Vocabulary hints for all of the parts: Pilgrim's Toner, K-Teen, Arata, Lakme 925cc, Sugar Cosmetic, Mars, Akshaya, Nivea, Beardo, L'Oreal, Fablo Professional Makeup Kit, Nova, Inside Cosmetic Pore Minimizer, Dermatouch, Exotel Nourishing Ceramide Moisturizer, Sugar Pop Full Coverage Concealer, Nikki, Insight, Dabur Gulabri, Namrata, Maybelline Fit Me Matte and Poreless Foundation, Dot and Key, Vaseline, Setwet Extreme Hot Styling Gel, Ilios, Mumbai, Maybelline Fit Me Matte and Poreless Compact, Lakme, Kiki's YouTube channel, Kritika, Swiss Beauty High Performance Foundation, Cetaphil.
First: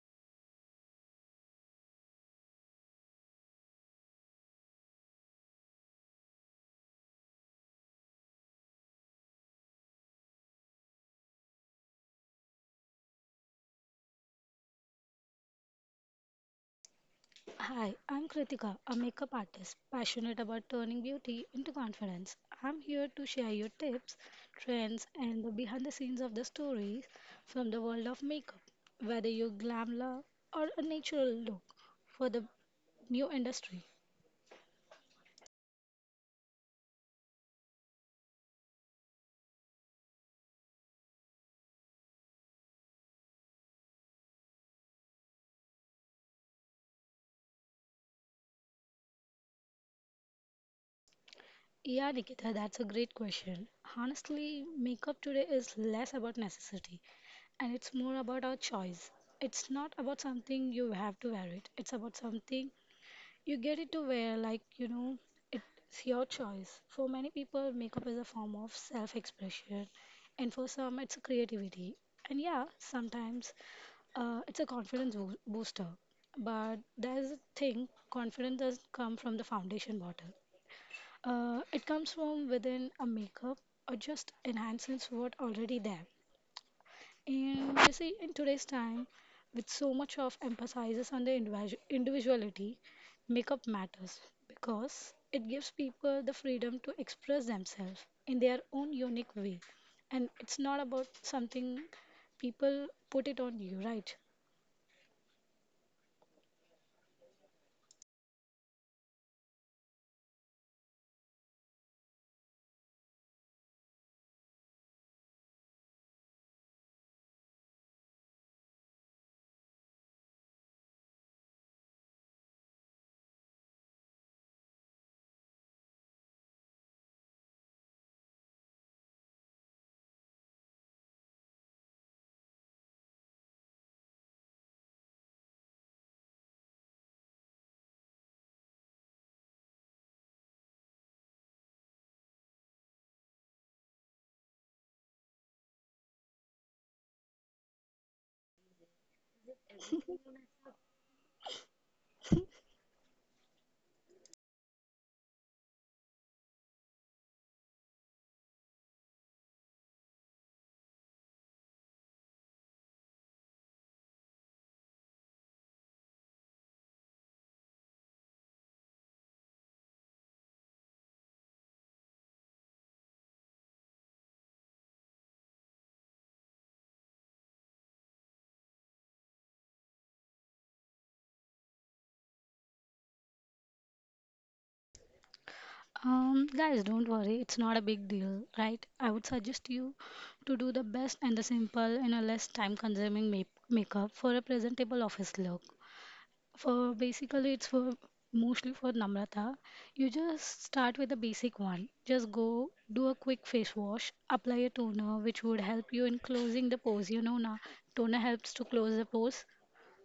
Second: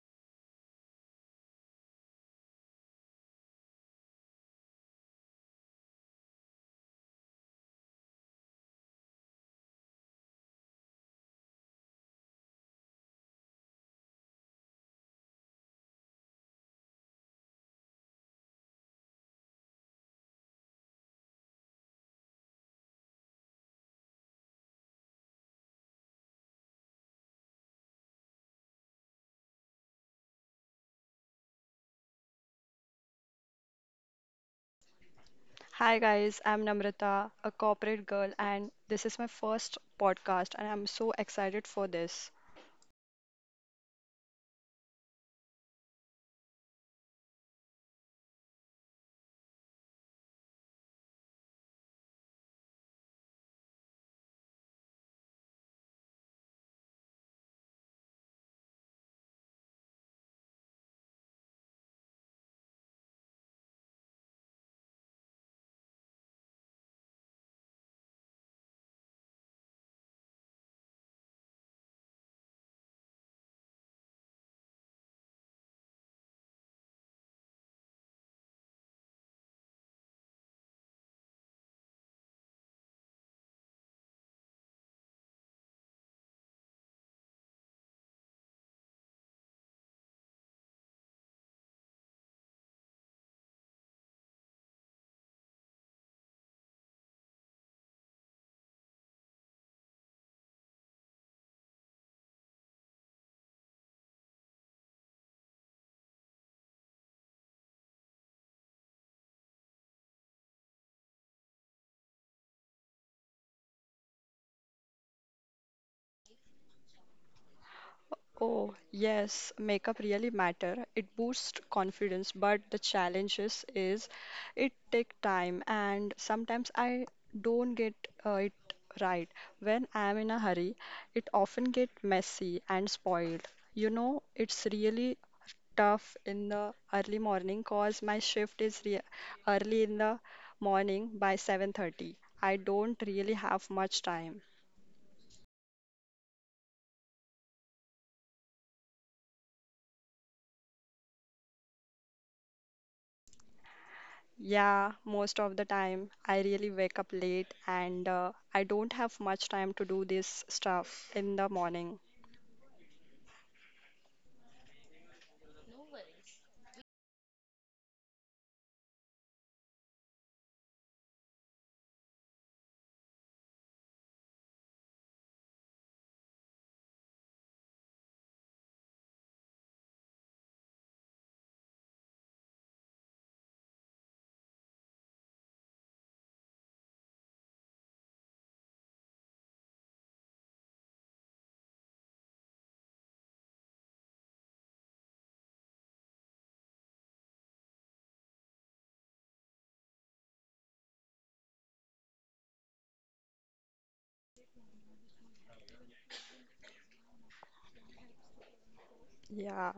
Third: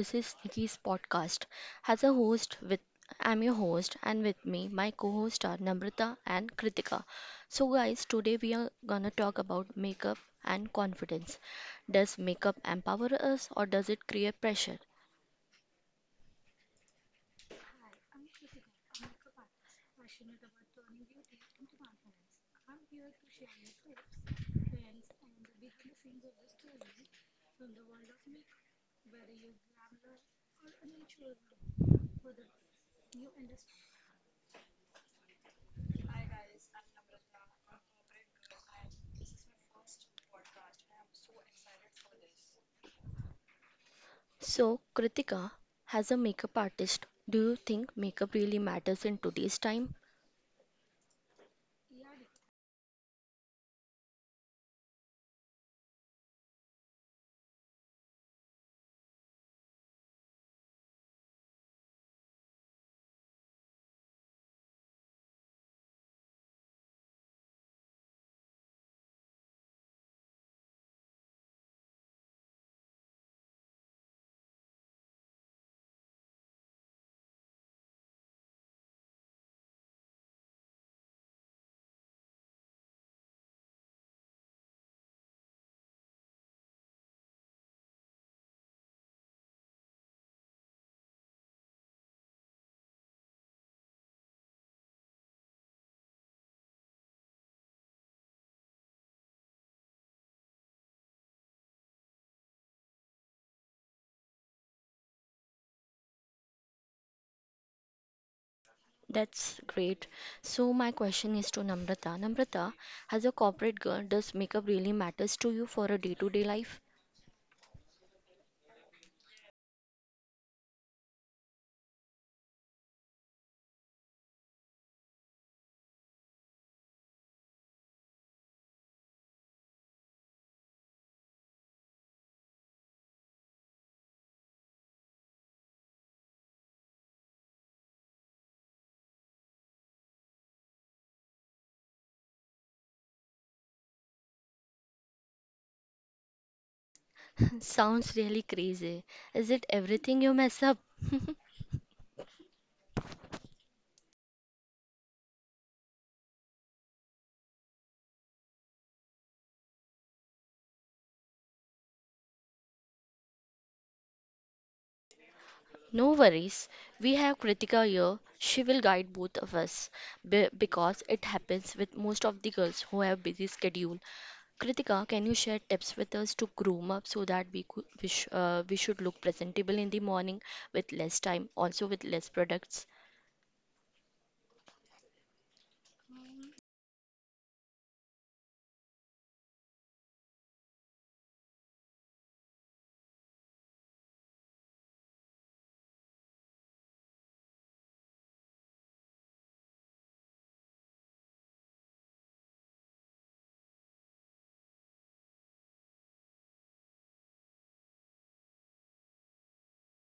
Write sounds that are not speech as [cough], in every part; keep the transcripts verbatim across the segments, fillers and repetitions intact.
This is Nikki's podcast. As a host with I'm your host, and with me my co-host are Namrata and Kritika. So guys, today we are gonna talk about makeup and confidence. Does makeup empower us, or does it create pressure? Hi, I'm Kritika, a makeup artist passionate about turning beauty into confidence. I'm here to share your tips, trends, and the behind the scenes of the stories from the world of makeup, whether you glam love or a natural look for the new industry. Hi guys, I'm Namrata, a corporate girl, and this is my first podcast, and I'm so excited for this. So Kritika, as a makeup artist, do you think makeup really matters in today's time? Yeah, Nikita, that's a great question. Honestly, makeup today is less about necessity and it's more about our choice. It's not about something you have to wear it. It's about something you get it to wear, like, you know, it's your choice. For many people, makeup is a form of self expression, and for some, it's a creativity. And yeah, sometimes uh, it's a confidence boo- booster. But there's a thing, confidence doesn't come from the foundation bottle, uh, it comes from within, a makeup or just enhances what already there. And you see, in today's time, with so much of emphasis on the individu- individuality, makeup matters because it gives people the freedom to express themselves in their own unique way. And it's not about something people put it on you, right? That's great. So my question is to Namrata. Namrata, as a corporate girl, does makeup really matters to you for a day-to-day life? Oh, yes, makeup really matter. It boosts confidence, but the challenges is it take time and sometimes I don't get uh, it right. When I am in a hurry, it often get messy and spoiled. You know, it's really tough in the early morning cause my shift is re early in the morning by seven thirty. I don't really have much time. [laughs] Sounds really crazy. Is it everything you mess up? Yeah, most of the time I really wake up late and uh, I don't have much time to do this stuff in the morning. No worries. We have Kritika here. She will guide both of us be- because it happens with most of the girls who have busy schedule. Kritika, can you share tips with us to groom up so that we could, we, sh- uh, we should look presentable in the morning with less time, also with less products? Um, guys, don't worry, it's not a big deal, right? I would suggest you to do the best and the simple in a less time consuming make- makeup for a presentable office look. For basically, it's for mostly for Namrata. You just start with the basic one. Just go do a quick face wash, apply a toner, which would help you in closing the pores. You know, na Toner helps to close the pores. Yeah.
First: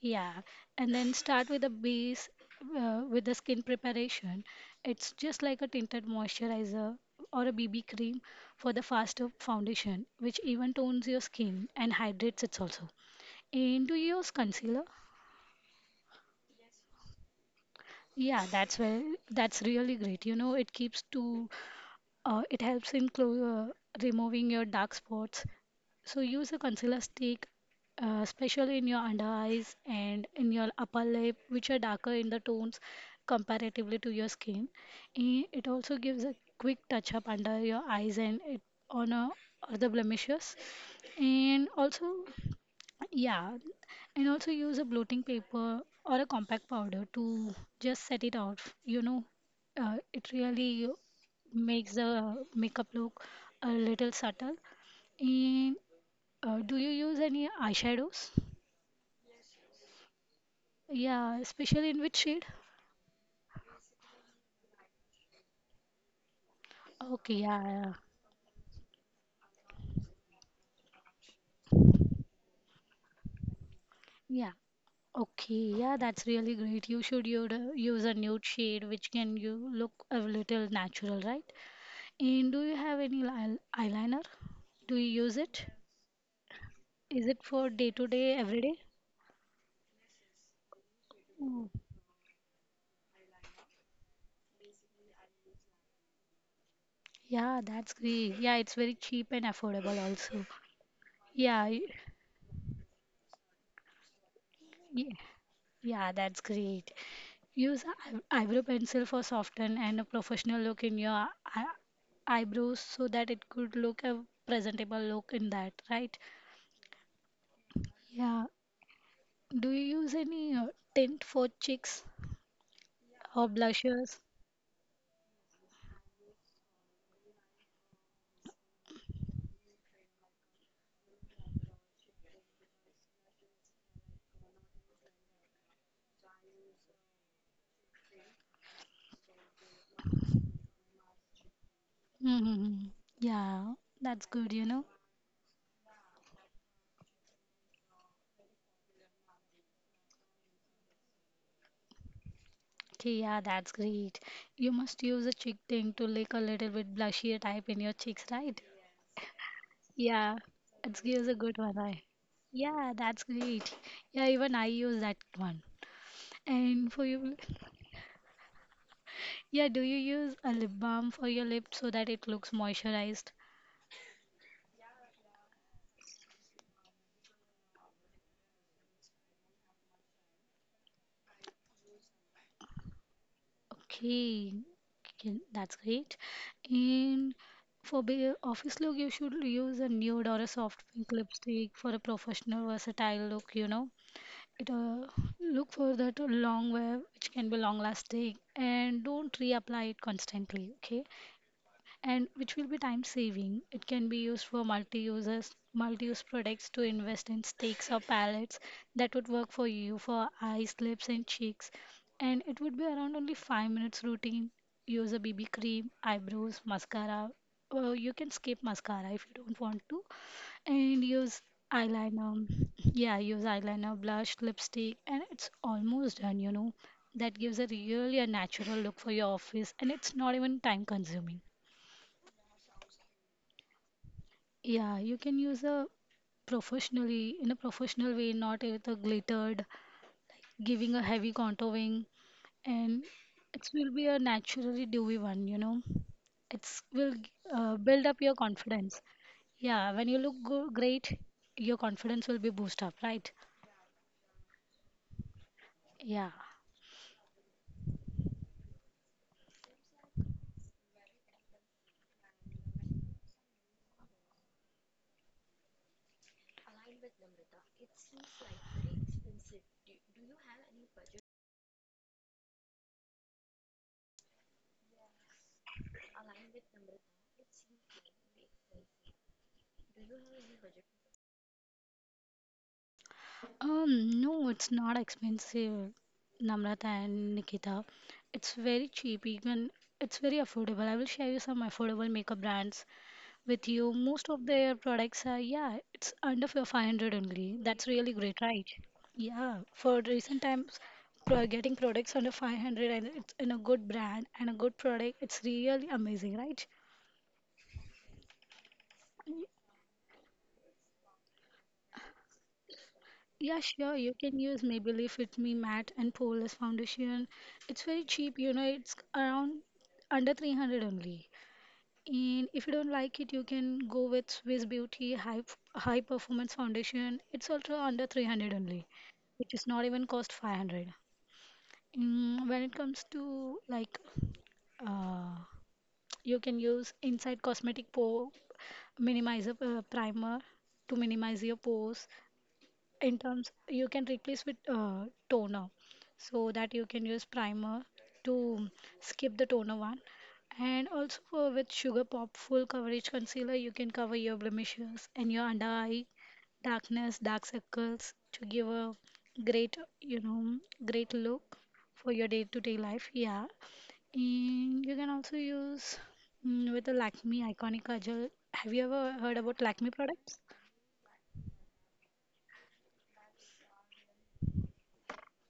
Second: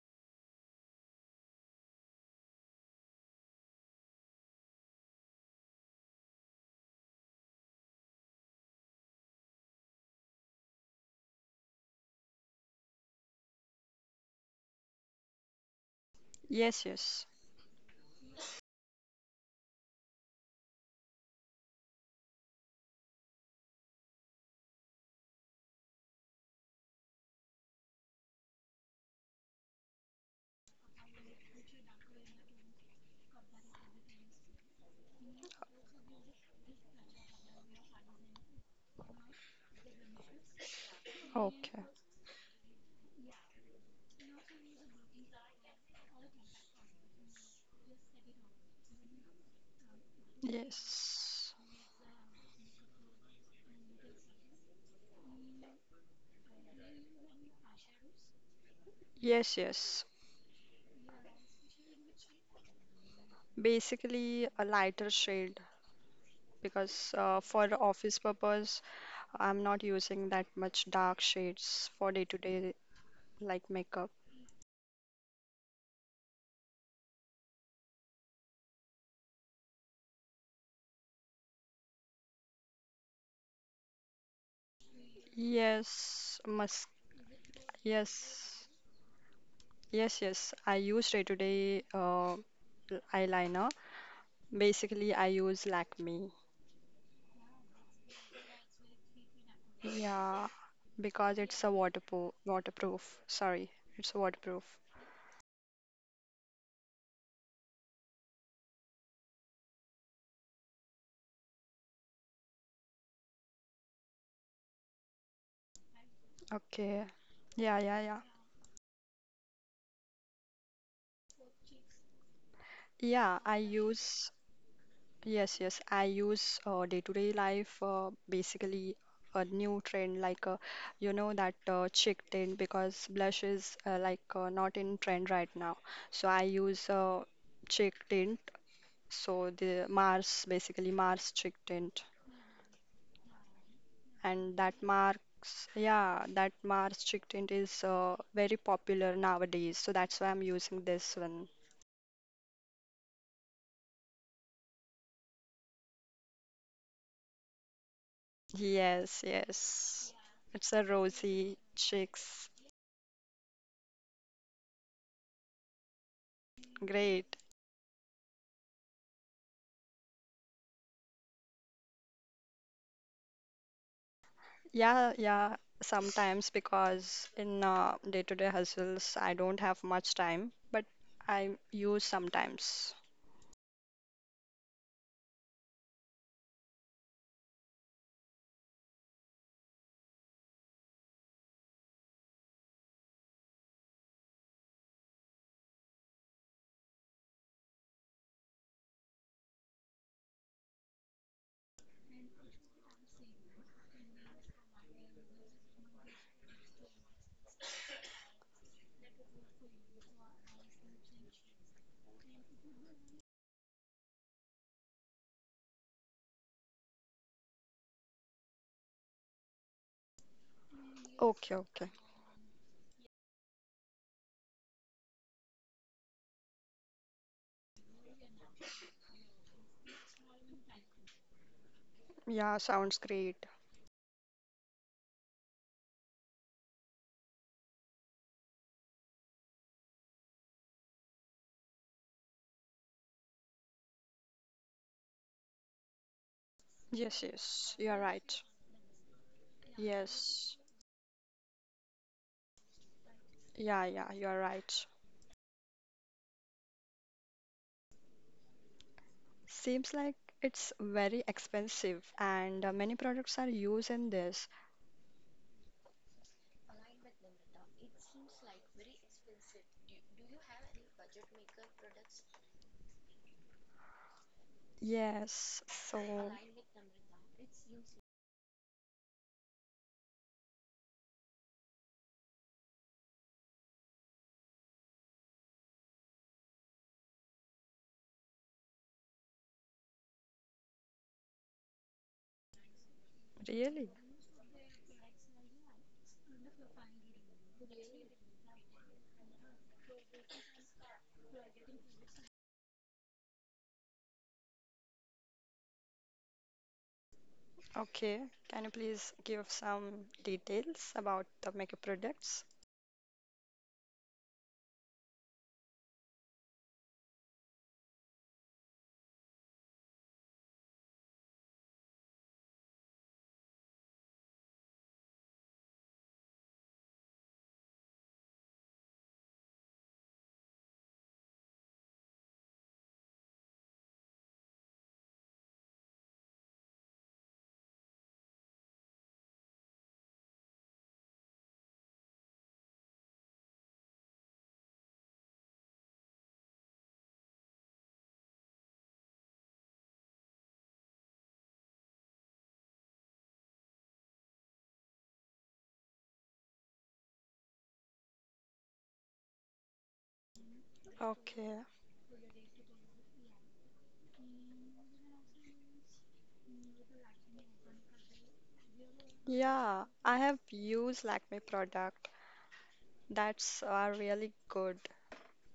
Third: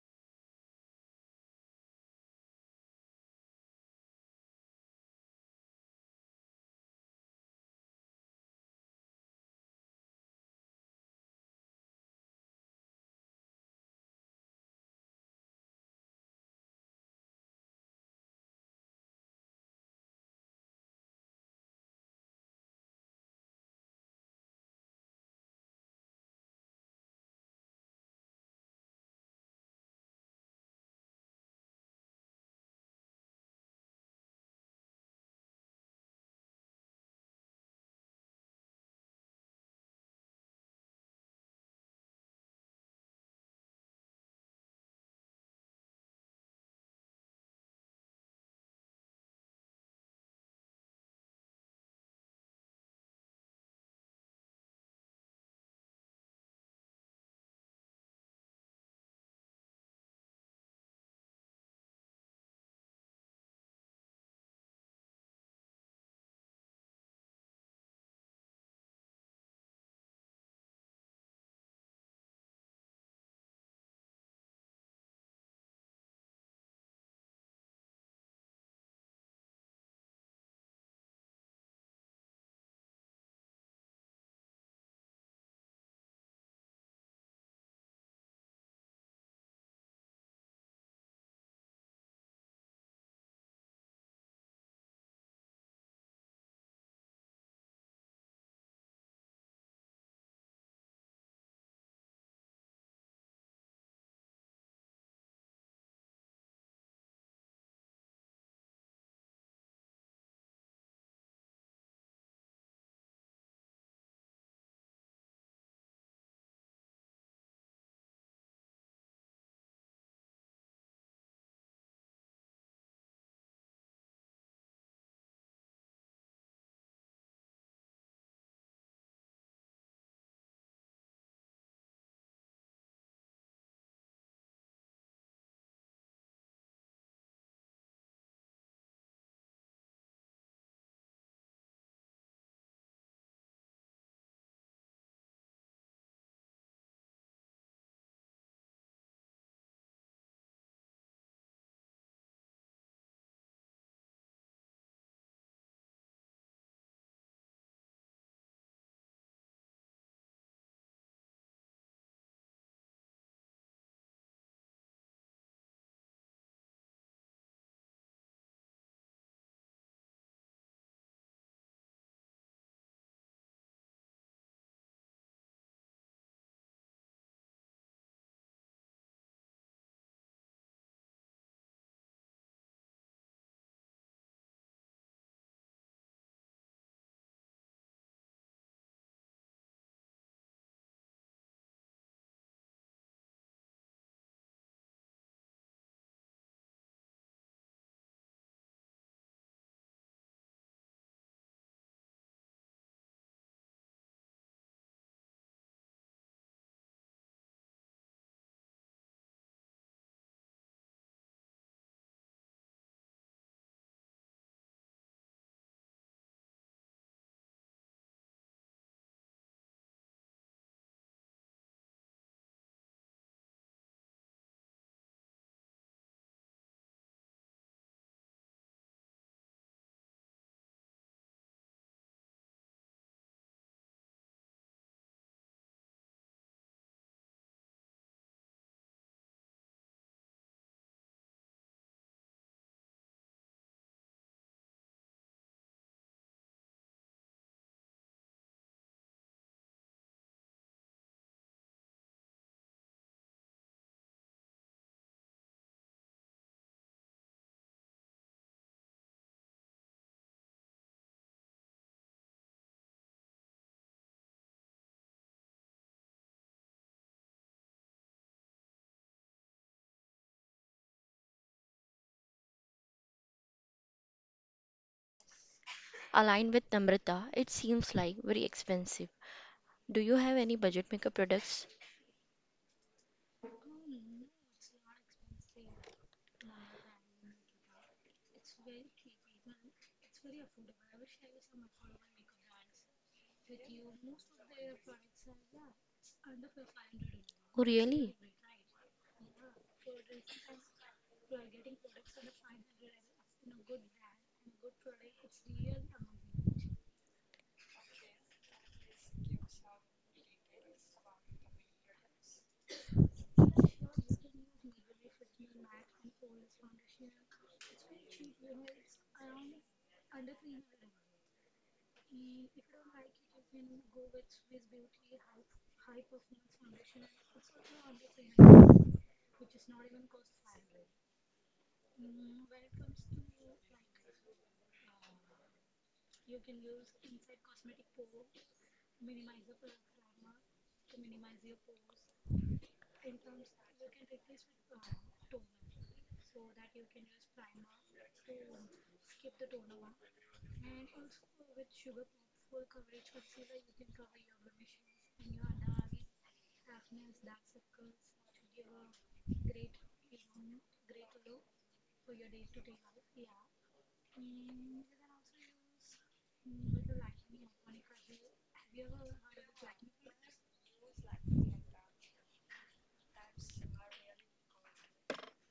Yeah, and then start with the base uh, with the skin preparation. It's just like a tinted moisturizer or a B B cream for the faster foundation, which even tones your skin and hydrates it also. And do you use concealer? Yes, yes. Yeah, that's well. That's really great. You know, it keeps to, uh, it helps in clo- uh, removing your dark spots. So use a concealer stick, uh, especially in your under eyes and in your upper lip, which are darker in the tones comparatively to your skin. Eh, it also gives a quick touch up under your eyes and it on a, other blemishes. Okay. And also yeah, and also use a bloating paper or a compact powder to just set it out. You know, uh, it really Yes. makes the makeup look a little subtle. And uh, do you use any eyeshadows? Yes, yes. Yeah, especially in which shade? Basically a lighter shade because Okay, uh, yeah, for yeah. office purpose I'm not using that much dark shades for day to day like makeup. Yeah. Okay, yeah, that's really great. You should u- use a nude shade which can you look a little natural, right? And do you have any li- eyeliner? Do you use it? Yes, must Is it for day to day, every yes. day? Yes, yes. I use day to Mm. day uh, eyeliner. Basically, I use Lakme. Yeah, that's great. Yeah, it's very cheap and affordable also. Yeah. Because Yeah, it's a y- waterproof. Waterproof. Sorry, it's waterproof. y- yeah, that's great. Use eye- eyebrow pencil for soften and a professional look in your eye eyebrows so that it could look a presentable look in that, right? Okay. Yeah, yeah, yeah. Yeah. Do you use any uh, tint for cheeks Yeah, or I blushes? use. Yes, yes, I use uh, day-to-day life. Uh, basically, a new trend like uh, you know that uh, chick tint because blush is uh, like uh, not in trend right now. So I use uh, chick tint. So the Mars, basically Mars chick tint. Mm-hmm. Yeah, that's good, And you that know. marks, yeah, that Mars chick tint is uh, very popular nowadays, so that's why I'm using this one. Okay, yeah, that's great. You must use a cheek thing to lick a little bit blushier type in your cheeks, right? Yes, yes. Yeah, It's a it gives a rosy good one, right? cheeks. Yeah, that's great. Yeah, even I use that one. And for Great. you, yeah, do you use a lip balm for your lips so that it looks moisturized? Yeah, yeah, sometimes because in uh, day-to-day hustles I don't have much time, but I use sometimes. Okay, okay, that's great. And for the office look, you should use a nude or a soft pink lipstick for a professional, versatile look, you know. It, uh, look for that long wear which can be long lasting and don't reapply it constantly. Okay, and which will be time saving. It can be used for multi users, multi use products to invest in sticks or pallets that would work for you for eyes, lips, and cheeks. And it would be around only five minutes routine. Use a B B cream, eyebrows, mascara. Or you can skip mascara if you don't want to and use Okay, okay. eyeliner. Yeah, use eyeliner, blush, lipstick, and it's almost done, you know. That gives a really a natural look for your office, and it's not even time consuming. Yeah, sounds great. Yeah, you can use a professionally in a professional way, not with a glittered, giving a heavy contouring, and it will be a naturally dewy one. You know, it's will Yes, uh, yes, build you're up your right. confidence. Yeah, when you look go Yes. great, your confidence will be boost up, right? Yeah, yeah, you're right. Yeah. Seems like it's very expensive and uh, many products are used in this. Yes, so Aligned with Namrata, it seems like very expensive. Do you have any budget makeup products? Um, no, it's not expensive, Namrata and Nikita. It's very cheap. You can, it's very affordable. I will share you some affordable makeup brands with really? you. Most of their products are, yeah, it's under fi- five hundred only. Oh, That's really really? great, right? Yeah, for recent times, pro- getting products under five hundred and it's in a good brand and a good product, it's really amazing, right? Okay, can you please Y- give some details about the makeup products? Yeah, sure. You can use Maybelline Fit Me Matte and Poreless Foundation. It's very cheap, you know, it's around under three hundred only. And if you don't like it, you can go with Swiss Beauty High High Performance Foundation. It's also under three hundred only, which is not even cost five hundred. Mm, when it comes to like, uh, you can use Inside Cosmetic Pore Minimizer uh, Primer to minimize your pores, in terms you can replace with uh, toner so that you can use primer to skip the toner one. And also for with Sugar Pop Full Coverage Concealer you can cover your blemishes and your under eye darkness, dark circles, to give a great, you know, great look Okay. for your day to day life. Yeah, and you can also use mm, with the Lakme iconic kajal. Have you ever heard about Yeah, Lakme I have products? used Lakme product. That's are really good,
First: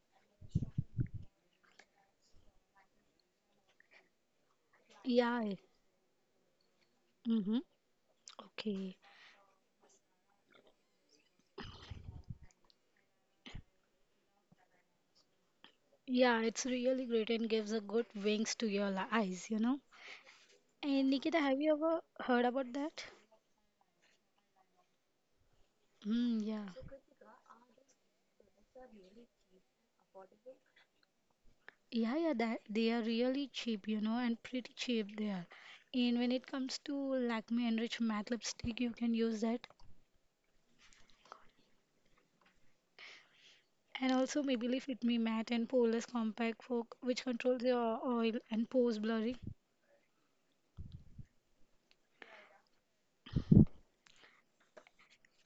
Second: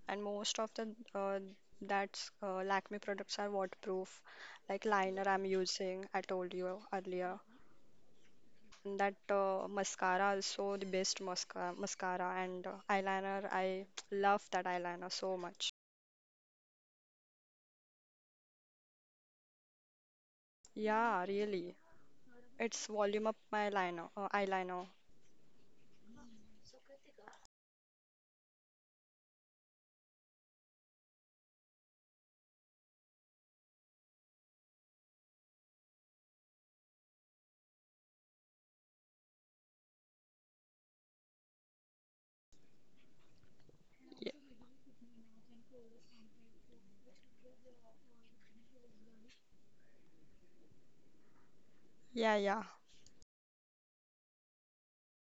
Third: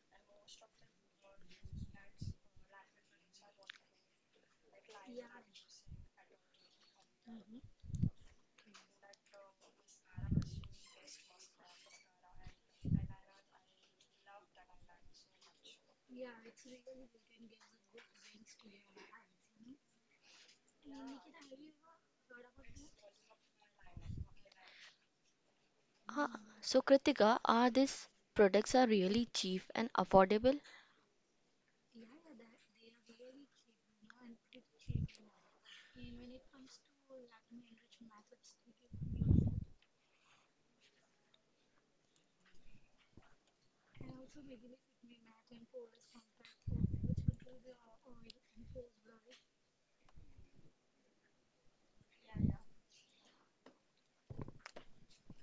and most of the uh, that's uh, Lakme products are waterproof, like liner Yeah. I'm using. I told you earlier. Mm-hmm. And Okay. that uh, mascara is so the best mascara, mascara and uh, eyeliner. I love that eyeliner so much. Yeah, it's really great and gives a good wings to your li- eyes, you know. Yeah, And Nikita, really. have you ever heard It's about volume that? up my liner, uh, eyeliner. Ah, Hmm, so yeah. Kritika, are these products are really cheap and affordable? Yeah, yeah, that they are really cheap, you know, and pretty cheap they are. And when it comes to Lakme Enrich Matte lipstick, you can use that. And Yeah, also Maybelline Fit Me Matte and Poreless Compact for which controls your oil and pores blurring. yeah, yeah.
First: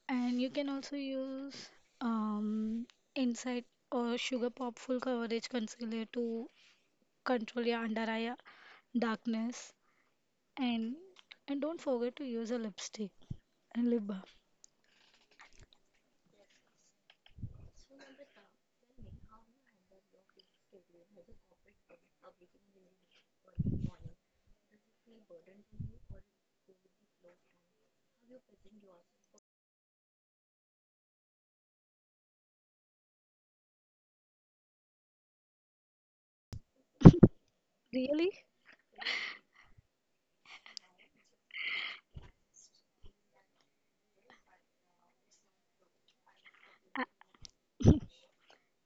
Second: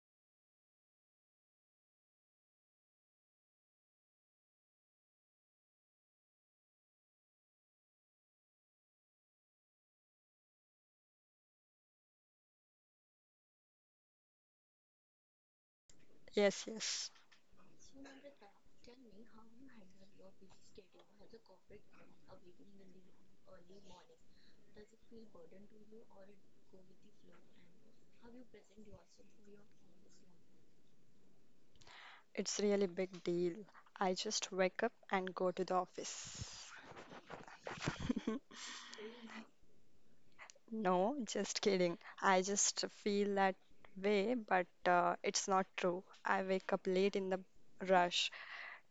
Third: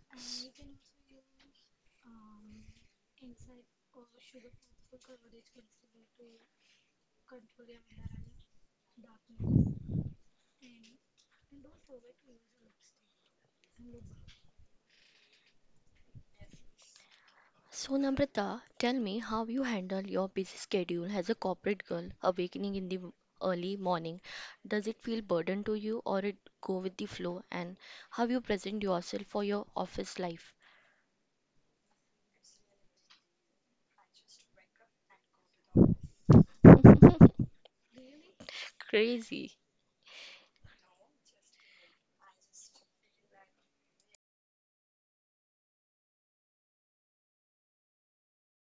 And you can also use um, Insight or Sugar Pop Full Coverage Concealer to control your under eye darkness. And and don't forget to use a lipstick and lip balm. Yes, yes. So Namrata, tell me how you handle your busy schedule as a corporate girl awakening in the m- early morning. Does it feel burden to you, or it go with the flow, and how you present yourself for your office life? It's really big deal. I just wake up and go to the office. Really? [laughs] Crazy. No, just kidding. I just feel that way, but uh, it's not true. I wake up late in the rush,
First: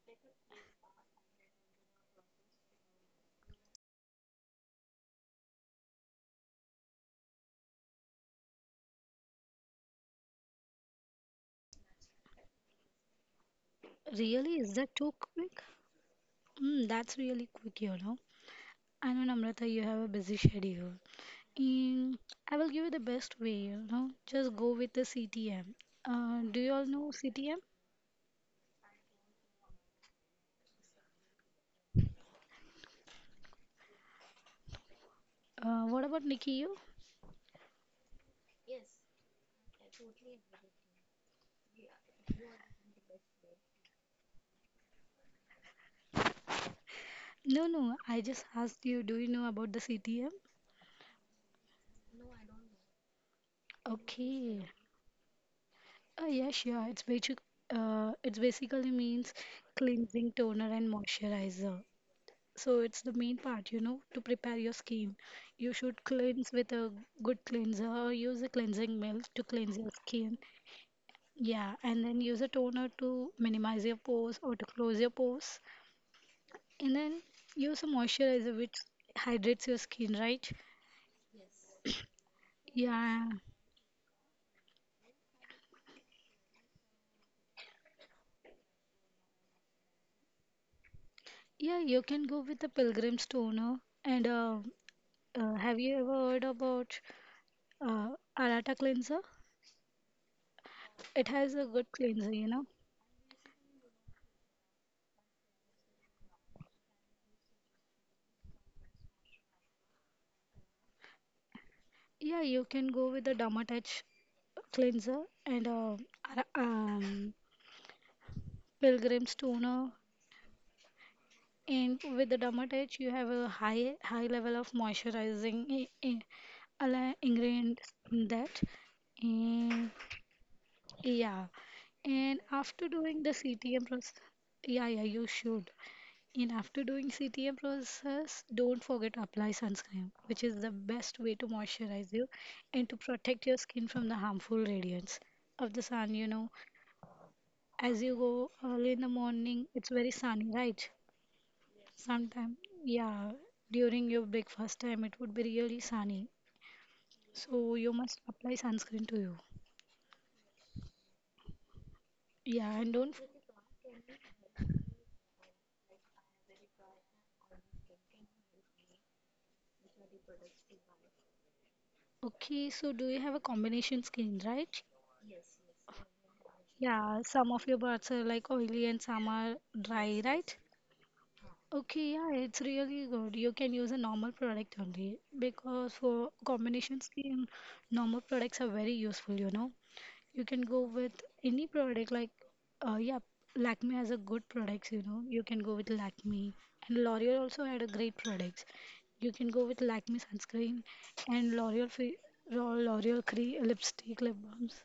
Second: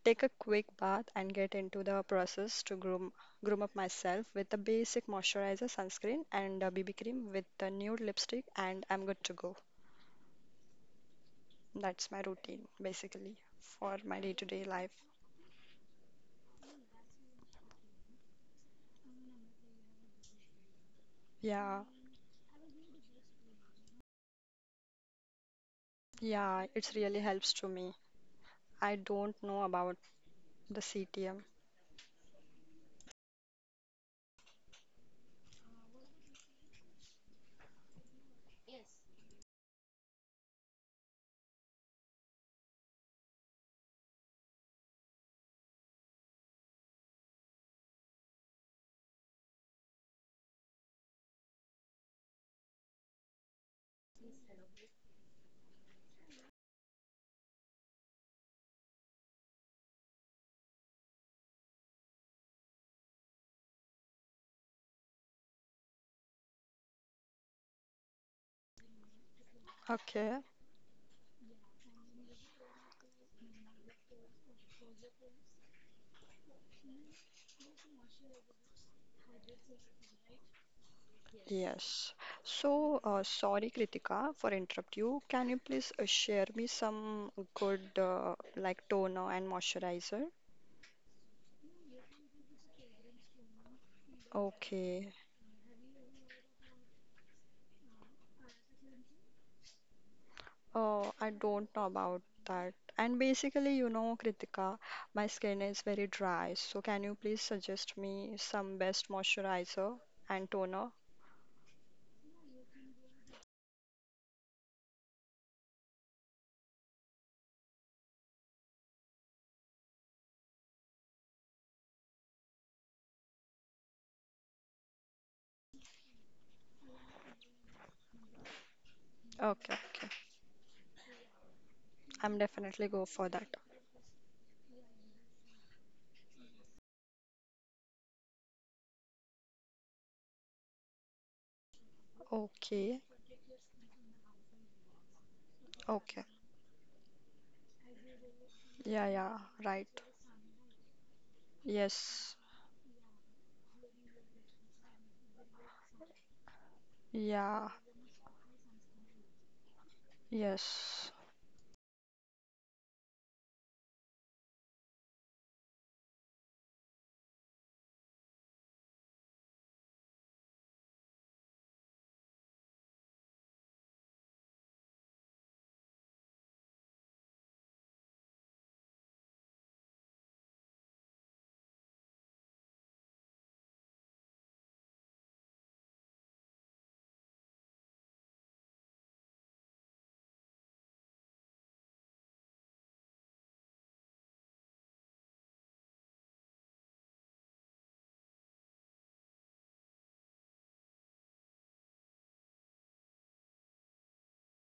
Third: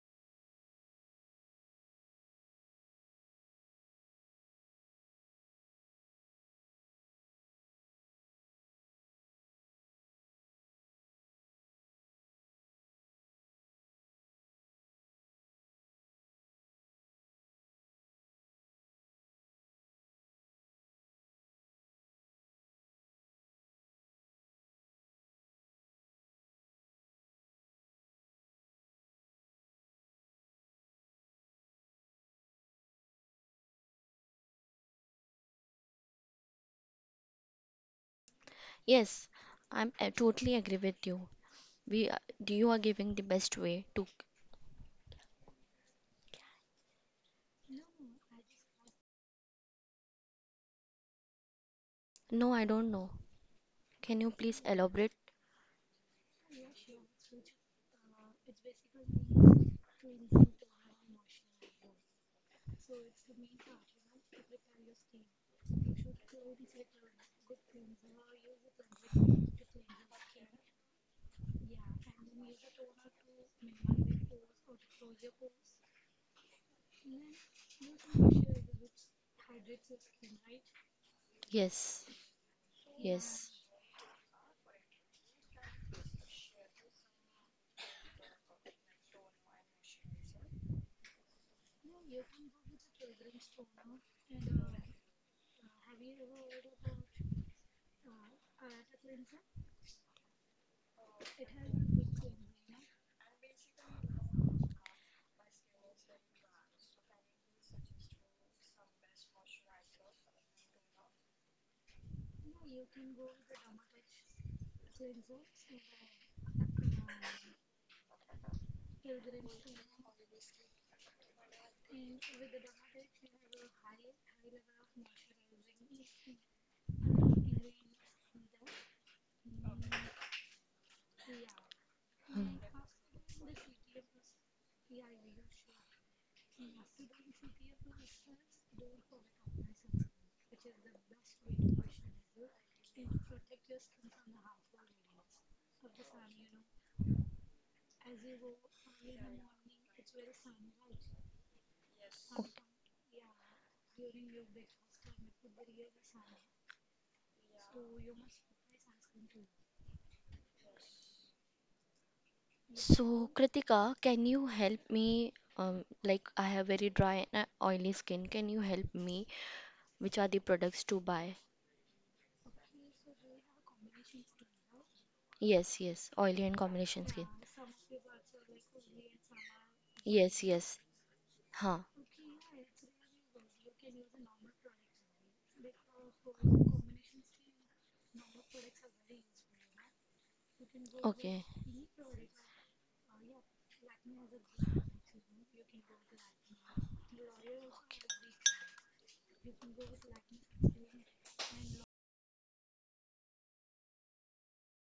take a quick bath and get into the process to groom groom up myself with a basic moisturizer, sunscreen, and a B B cream with a nude lipstick, and I'm good to go. That's my routine basically for my Really? day-to-day Is life. that too quick? Mm, that's really quick, you know. I know, Namrata, you have a busy schedule. Yeah, Mm, I will give you the best way, you know. Just go with the C T M. Uh, do yeah, you all it know really helps C T M? to me. I don't know about the C T M. Uh, what about Nikki? You? Yes, I'm I totally agree with you. We are- you are giving the best way to. No, no, I just asked you, do you know about the C T M? No, I don't know. Can you please Okay. elaborate? Oh, yeah, sure. It's basic, uh, it's basically means cleansing, toner, and moisturizer. So it's the main part, you know, to prepare your skin. You should cleanse with a good cleanser or use a cleansing milk to cleanse your skin. Okay, Yeah, and then use a toner to minimize your pores or to close your pores. And then use a moisturizer which hydrates your skin, right? Yes, yes. So, uh, Yeah, yes. sorry, Kritika, for interrupt you. Can you please uh, share me some good uh, like toner and moisturizer? yeah, you can go with the Pilgrim's Toner. And uh, Okay. uh, have you ever heard about uh, Arata cleanser? Oh, It I has a don't know good about cleanser, you know. that. And basically, you know, Kritika, my skin is very dry. So can you please suggest me some best moisturizer and toner? Yeah, you can go with the Dermatouch cleanser and uh, Ara- um, Pilgrim's Toner. And with the Dermatouch, you have a high high level of moisturizing i- i- ala- ingredient in that. Okay, And okay. yeah, and Hmm. I'm after definitely go doing the for that. C T M process, yeah, yeah, you should. And after doing C T A process, don't forget to apply sunscreen, which is the best way to moisturize you and to Okay, protect your skin from the harmful radiance of the sun. You okay. know, as you go early in the Yeah, yeah, morning, right. it's very sunny, right? Okay. Yes. Sometime, yeah, during your breakfast time, it would be really sunny. Yeah, So you must apply sunscreen to you. yes. Yeah, So, and don't. F- Kritika, can you help me? Um, like I have very dry and uh, oily skin. Can you help me? Which are the products to buy? okay, so do you have a combination skin, right? Yes, yes. Oily and combination skin. Yeah, some of your parts are like oily and some are Yes, dry, yes. right? Huh. Okay, yeah, it's really good. You can use a normal product only because for combination skin, normal products are very useful, you know. You can go Okay. with any product like uh yeah, Lakme has a good products, you know. You can go with Lakme and L'Oreal also had a great products. You can go with Lakme sunscreen and L'Oreal fe- L'Oreal cre lipstick, lip balms.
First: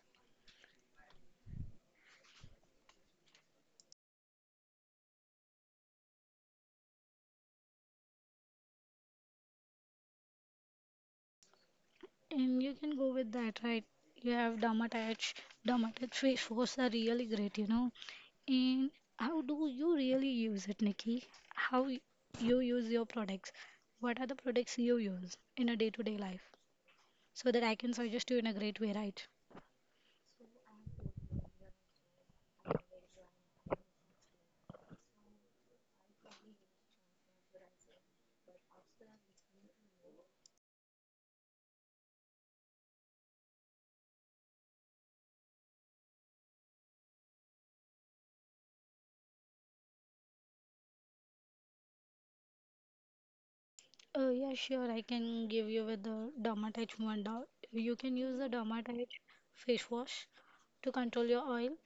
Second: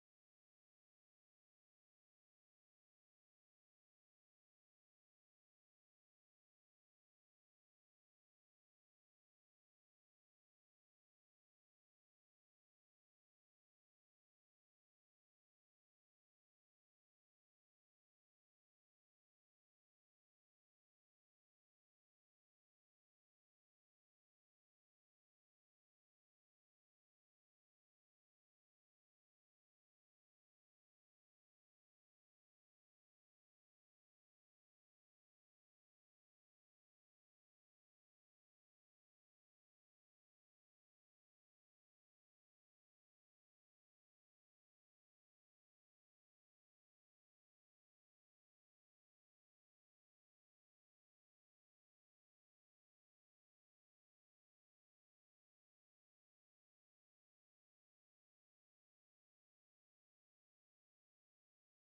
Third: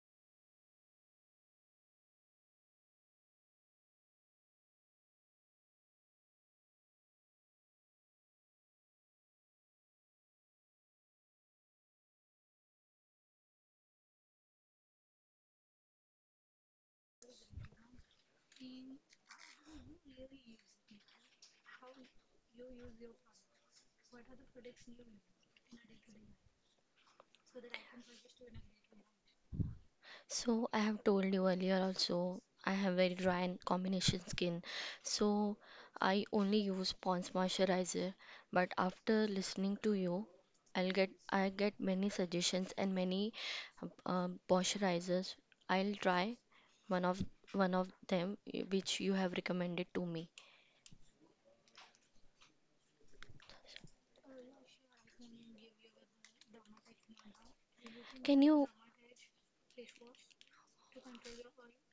And you can go with that, right? You have Dermatouch. Dermatouch face wash are really great, you know. And how do you really use it, Nikki? How y- you use your products? What are the products you use in a day-to-day life? So that I can suggest you in a great way, right? So I have told you earlier also, I have very dry and combination skin. So I only use Pond's moisturizer. But after listening to you, I'll get I get many suggestions and many uh, moisturizers. I'll try one of one of them y- which you have recommended to me. Uh, yeah, sure. I can give you with the Dermatite one dot. You can Can use the you? Dermatite face wash to control your oil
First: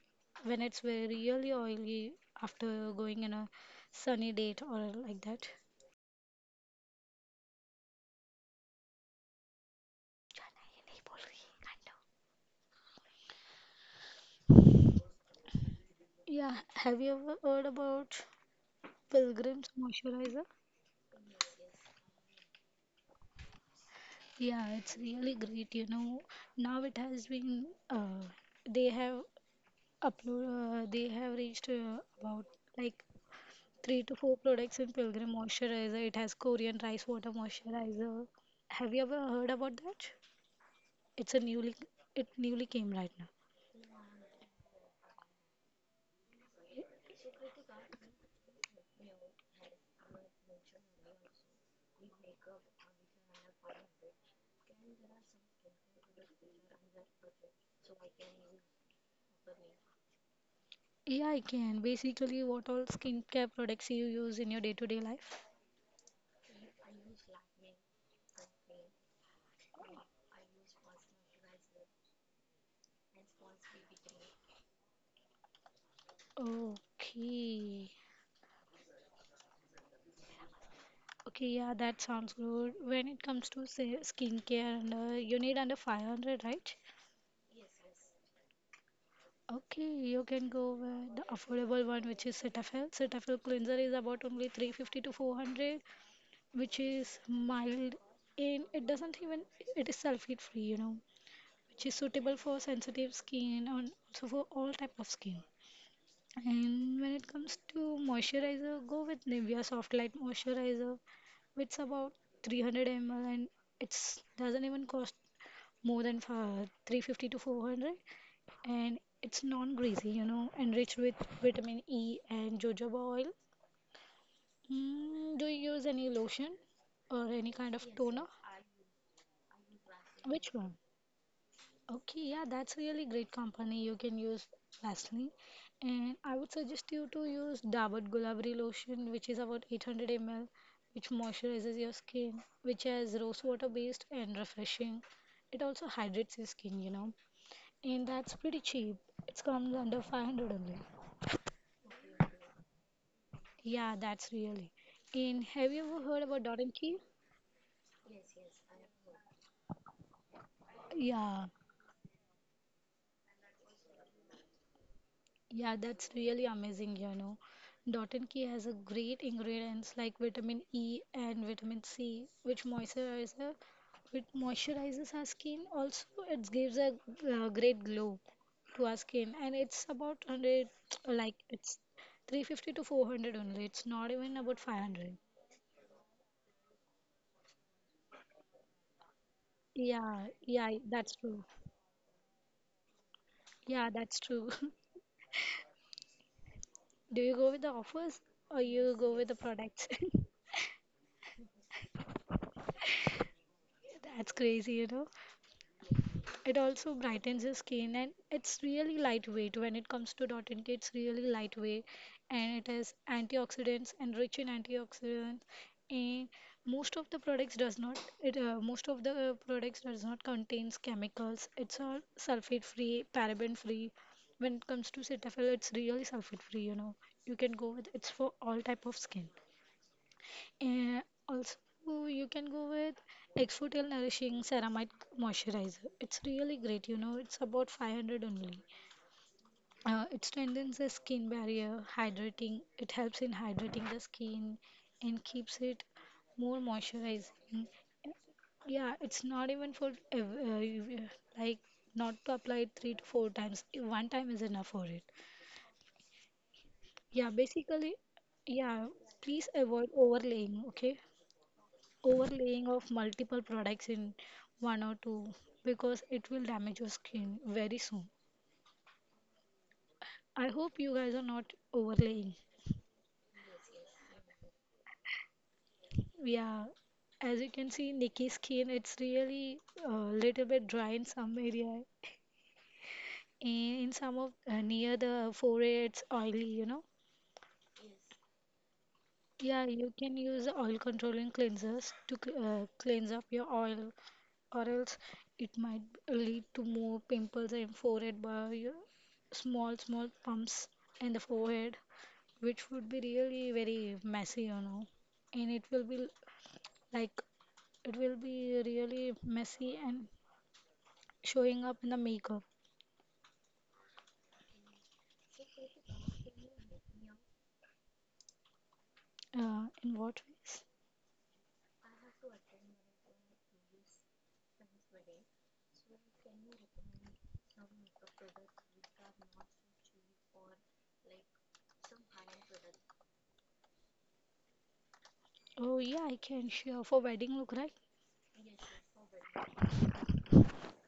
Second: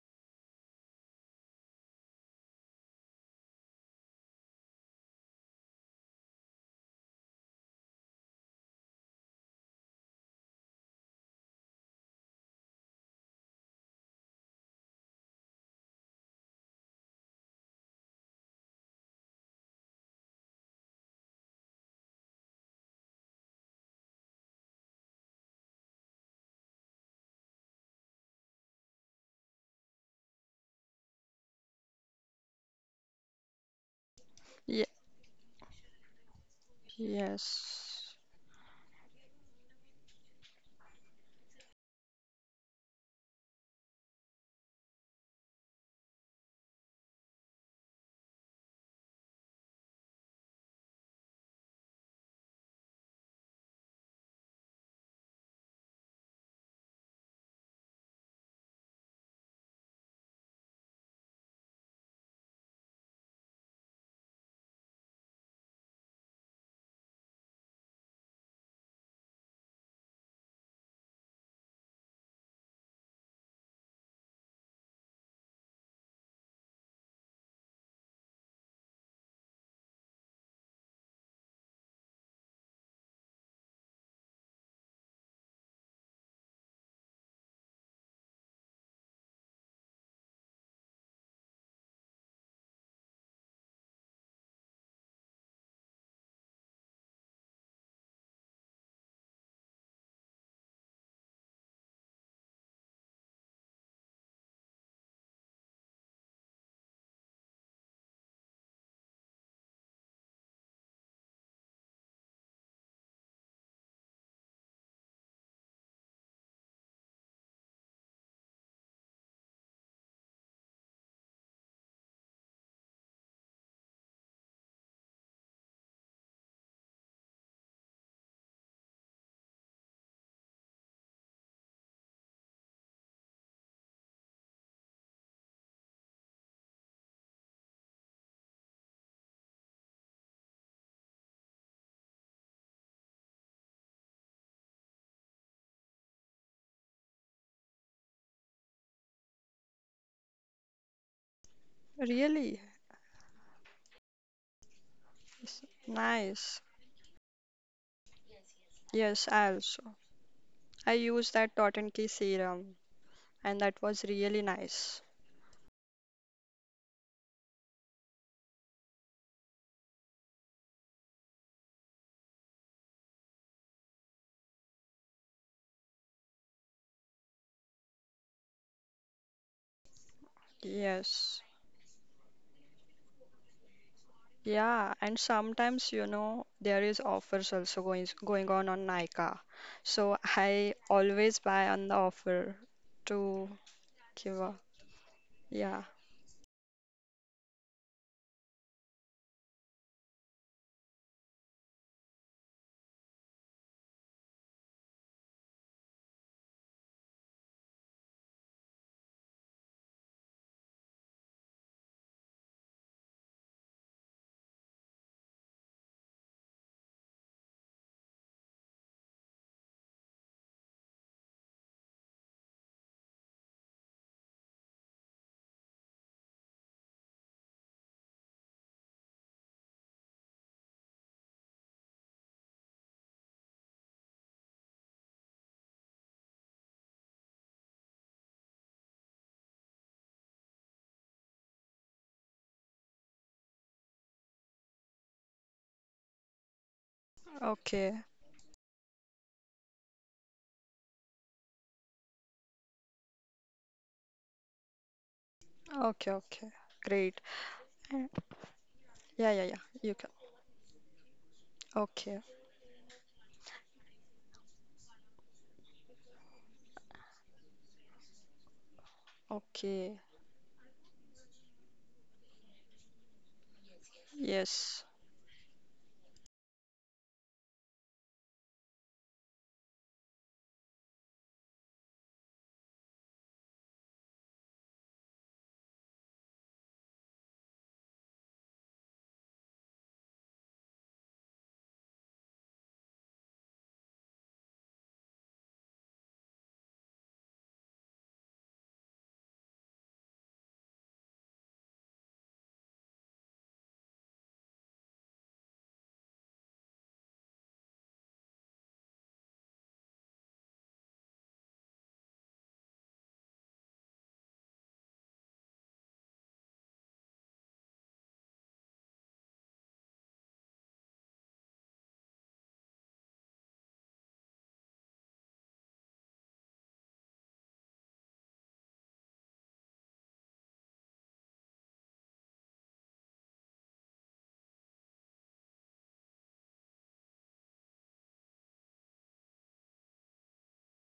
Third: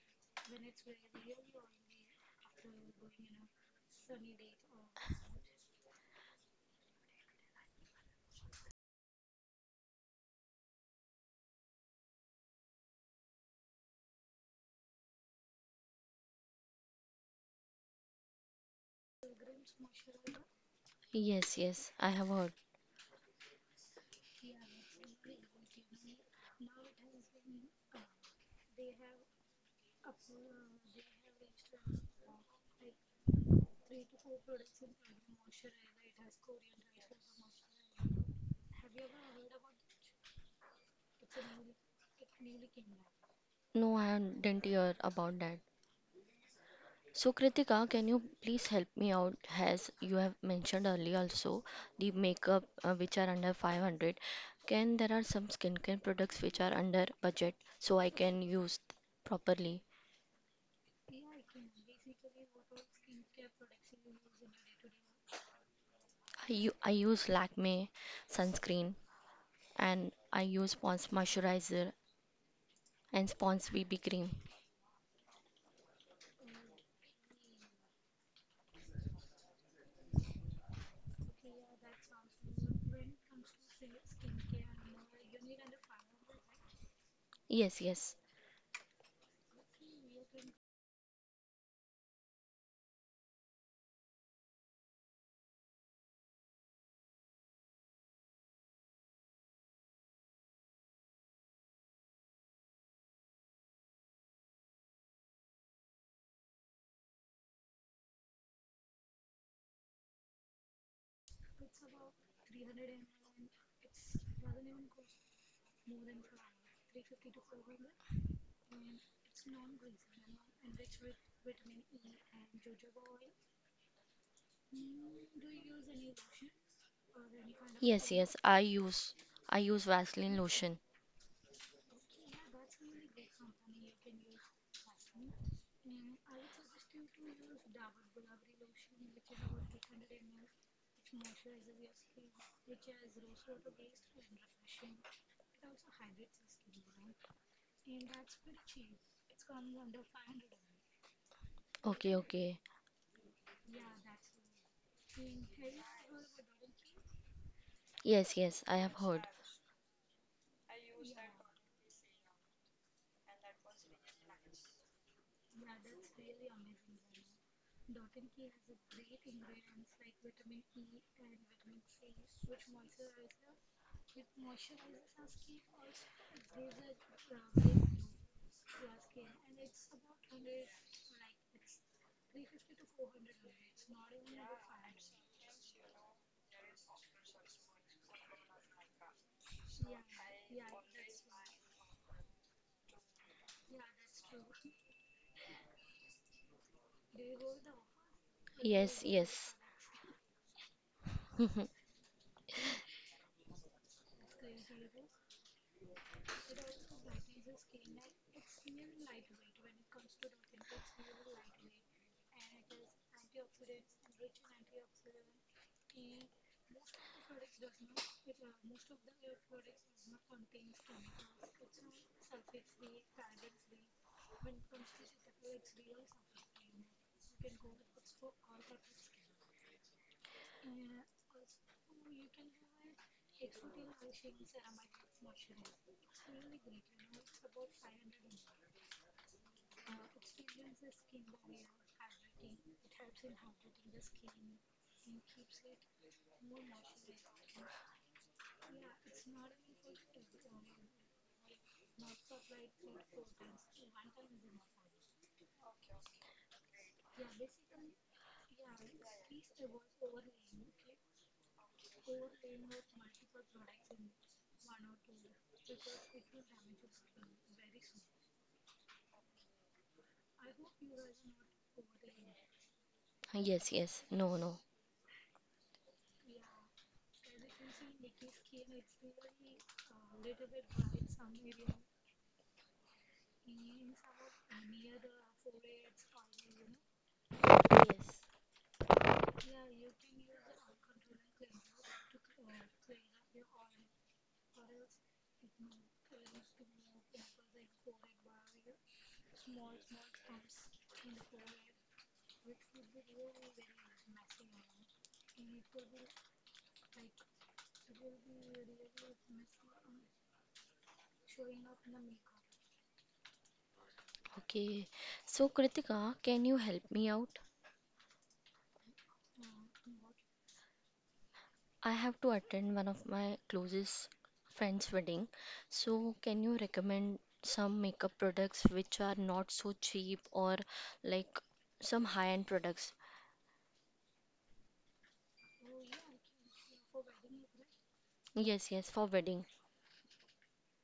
when it's very really oily after going in a sunny date or like that. Yeah, have you ever heard about Pilgrim's moisturizer? Yes, yes, I have heard. Yeah, it's really great, you know. Now it has been uh, they have upload uh, they have reached uh, about like three to four Yeah, products in Pilgrim Moisturizer. It has Korean rice water yes. moisturizer. Have you ever heard about that? It's a newly it newly came right now. No, I didn't hear about that. So, Kritika, can you please help me out? As you have mentioned earlier, also the makeup uh, which are under five hundred, can there are some skincare products which are under budget so I can use properly? Yeah, I can. Basically, what all skincare products you use in your day-to-day life? I, u- I use Lakme sunscreen, and I use Pond's moisturizer and Pond's B B cream. Okay. Okay, yeah, that sounds good. When it comes to say skincare and uh, you need under five hundred, right? Yes, yes, Okay, you can go with the affordable one, which is Cetaphil. Cetaphil cleanser is about only three hundred fifty to four hundred, which is mild, and it doesn't even it is sulfate free, you know which is suitable for sensitive skin and also for all type of skin. And when it comes to moisturizer, go with Nivea soft light moisturizer, which is about three hundred milliliters, and it's doesn't even cost more than for three hundred fifty to four hundred, and it's non-greasy, you know enriched with vitamin E and jojoba oil mm, Do you use any lotion or any kind of toner? yes, yes. I use I use Which Vaseline one? lotion. Okay, yeah, that's really great company. You can use Vaseline. And I would suggest you to use Dabur Gulabri lotion, which is about eight hundred milliliters, which moisturizes your skin, which has rose water based and refreshing. It also hydrates your skin, you know. And that's pretty cheap. It's comes under five hundred only. Okay, okay. Really? Yeah, that's really. And Yes. have you ever heard about Nice. Dot and Key? Yes, yes. I have Yes, heard. I also. I used that Yeah, Dot and Key serum and that was really nice. yeah, that's really amazing, you know. Dotan key has a great ingredients like vitamin E and vitamin C, which moisturizer, which moisturizes our skin. Also, it gives a uh, great glow to our skin, and it's about 100, Yes. like it's three hundred fifty to four hundred only. It's not even about Yeah, and five hundred. sometimes, you know, there is offers also going going on on Nykaa. So Yeah, I yeah, that's always true. buy on the offer to Yeah, that's give true. a [laughs] yeah. Do you go with the offers or Yes, you go with the yes. products? [laughs] [laughs] That's crazy, you know. It also brightens your skin, and it's really lightweight. When it comes to Dot and K, it's really lightweight, and it has antioxidants and rich in antioxidants. And most of the products does not it uh, most of the uh, products does not contains chemicals. It's all sulfate free, paraben free. When it comes to cetaphil, it's really sulfate free, you know. You can go with it's for all type of skin. And also, you can go with Exotel Nourishing Ceramide Moisturizer. It's really great, you know, it's about five hundred only. Uh, it strengthens the skin barrier, hydrating, it helps in hydrating the skin and keeps it more moisturizing. Okay. Yeah, it's not even for ev- uh, you- like not to apply it three to four times. One time is enough for it. Okay, okay. Great. Yeah, Eh, basically, yeah, Yeah, yeah, please yeah. You avoid can. overlaying, okay? Okay. Overlaying of multiple products in one or two, because it will damage your skin very soon. Okay. I hope you guys are not overlaying. Yes, yes. No, no. Yes. Yeah, as you can see, Nikki's skin, it's really a little bit dry in some area, and in some of uh, near the forehead it's oily, you know. Yes. Yeah, you can use oil controlling cleansers to cl- uh, cleanse up your oil, or else it might lead to more pimples and forehead by your small, small pumps in the forehead, which would be really very messy, you know. And it will be like it will be really messy and showing up in the makeup. Okay. So, Kritika, can you help me out? Uh, in what ways? I have to attend one of my closest friend's wedding. So, can you recommend some makeup products which are not so cheap, or like some high-end products? Oh, yeah, I can share for wedding look, right? Yes, yes, for wedding.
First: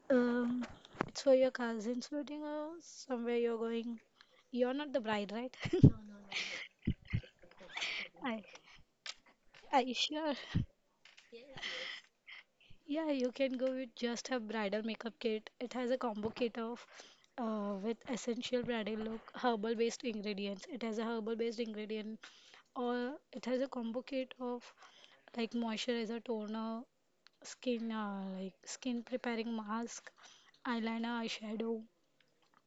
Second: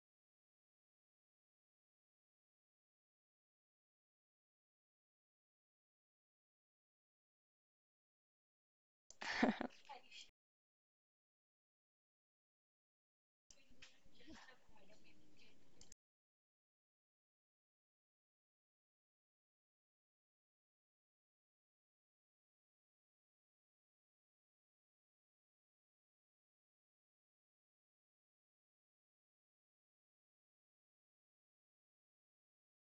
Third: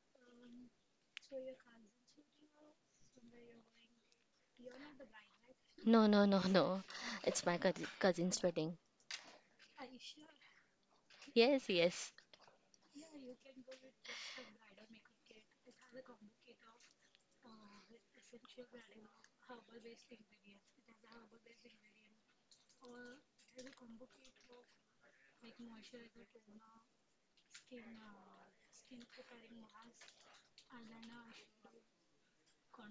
Um, it's for your cousin's wedding or somewhere you're going. You're not the bride, right? No, no, no, no. It's my cousin, [laughs] I, cousin's wedding. are [laughs] you sure? Yes, yes. Yeah, you can go with just a bridal makeup kit. It has a combo kit of uh, with essential bridal look, herbal based ingredients. It has a herbal based ingredient, or it has a combo kit of like moisturizer, toner, skin uh, like skin preparing mask, eyeliner, eyeshadow,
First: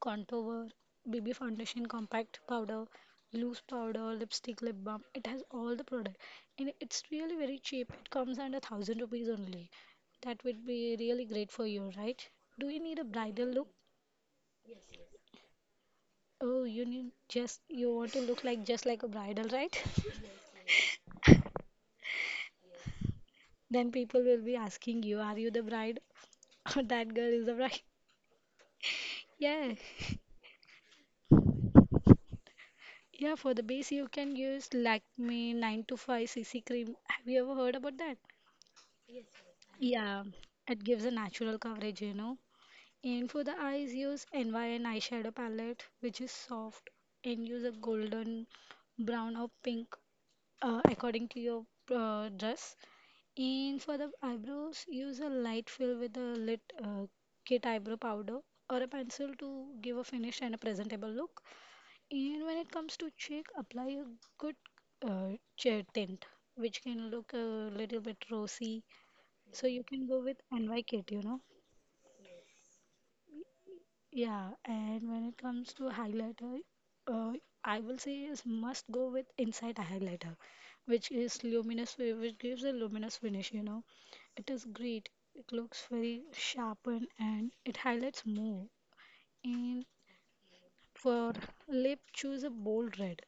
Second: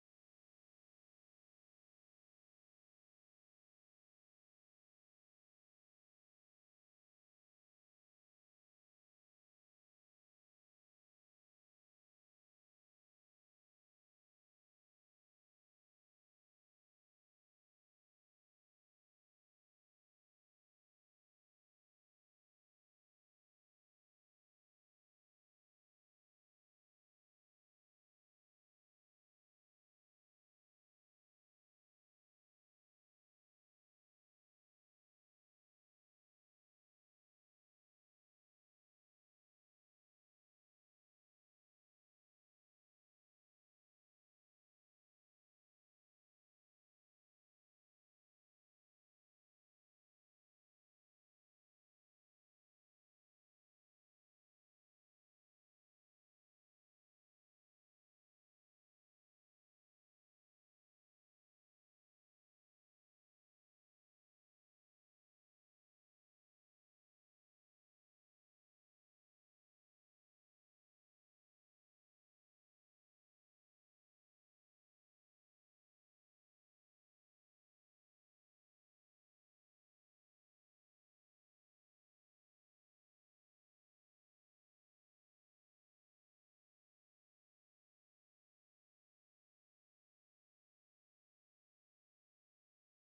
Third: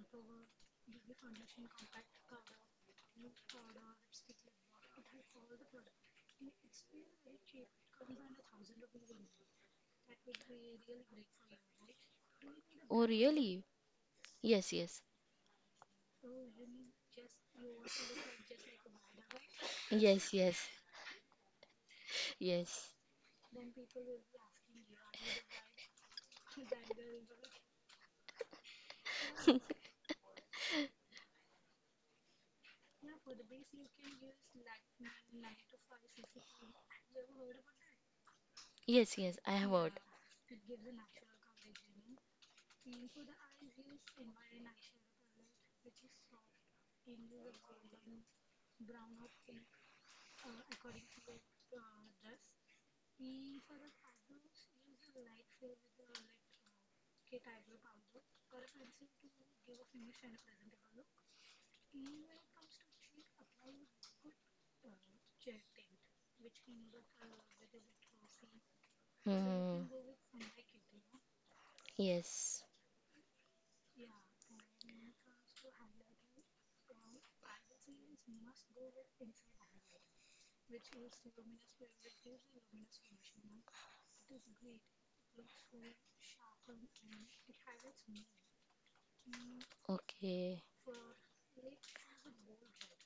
contour, B B foundation, compact powder, loose powder, lipstick, lip balm. It has all the product, and it's really very cheap. It comes under thousand rupees only. That would be really great for you, right? Do you need a Oh, bridal really? look? Yes, yes. Oh, you need just you want to look like just like a bridal, right? [laughs] Yes, yes. Yes. Then people will be asking you, are you the bride? [laughs] Or that girl is the bride. [laughs] Yeah. Yeah, for the base you can use Lakme nine two five c c cream. Have you ever heard about that? Yes, yes. I have heard. Yeah, it gives a natural coverage, you know. And for the eyes, use N Y N eyeshadow palette, which is soft, and use a golden, brown, or pink uh, according to your uh, dress. And for the eyebrows, use a light fill with a lit uh, kit eyebrow powder or a pencil to give a finished and a presentable look. And when it comes to cheek, apply a good uh, che- tint, which can look a little bit rosy, so you Hmm. can go with N Y kit, you know. Yes. Yeah, and when it comes to highlighter, uh, I will say is must go with Insight highlighter, which is luminous, fi- which gives a luminous finish, you know. It is great. It looks very sharpened and it highlights more. And Okay. for lip, choose a bold red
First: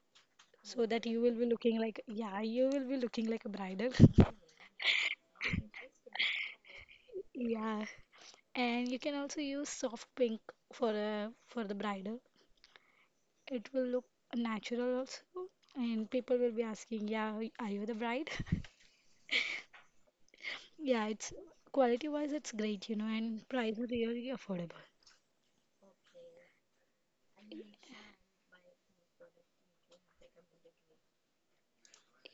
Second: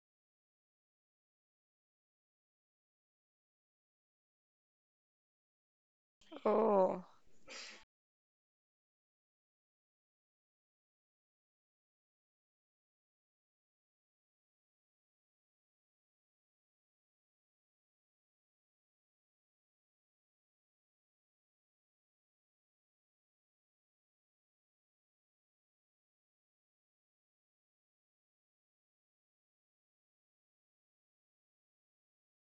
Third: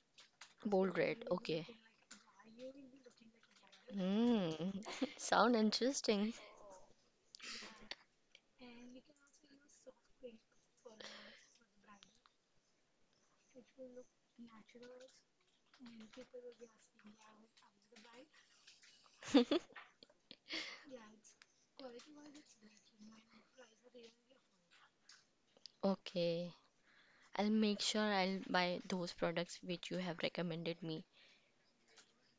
so Bold that you red. will be Okay. looking like, yeah, you will be looking like a bridal. [laughs] Hmm. [laughs] Sound interesting. Oh, Yeah, and you can also use soft pink for a for the bridal. It will look natural also, and people will be asking, "Yeah, are you the bride?" [laughs] [laughs] Yeah, it's quality-wise, it's great, you know, and price is really affordable. Okay. I'll make sure I'll buy those products which you have recommended me.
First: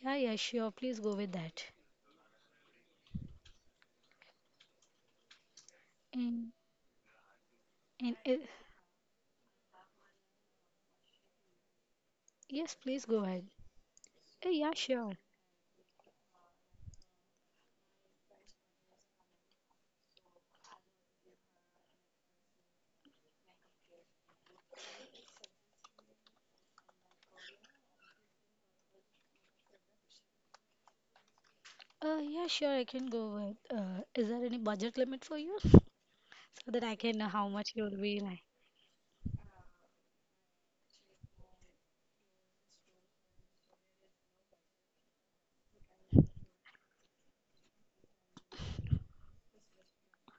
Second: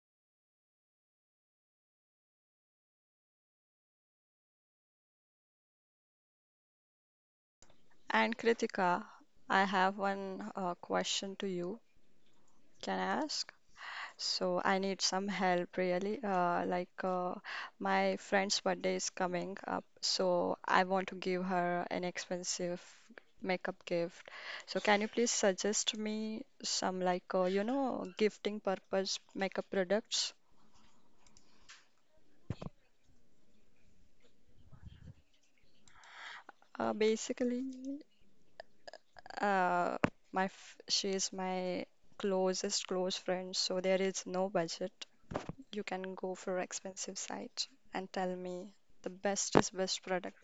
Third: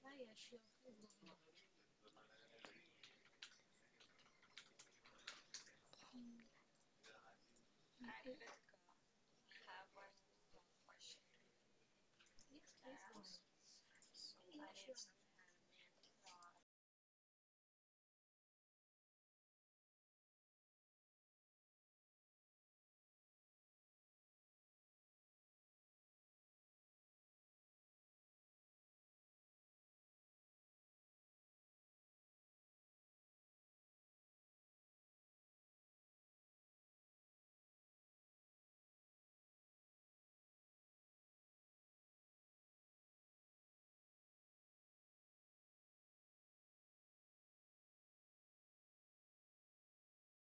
Yeah, yeah, sure. Please go with that. And and uh, and Kritika, I have one uh, question to you. yes, Can please I go ahead. ask? Uh, So yeah, I need sure. some help really. Uh, like uh, my friend's birthday is coming up, so I want to give her an expensive makeup gift. So can you please suggest me some like uh, you know gifting purpose makeup products? Uh, yeah, sure. I can go with. Uh, is there any budget limit for you so that Uh, I can know how Basically, much you'll be like? uh, my f she is my closest close friend, so there is no budget. You can go for expensive side and tell me the best is best product.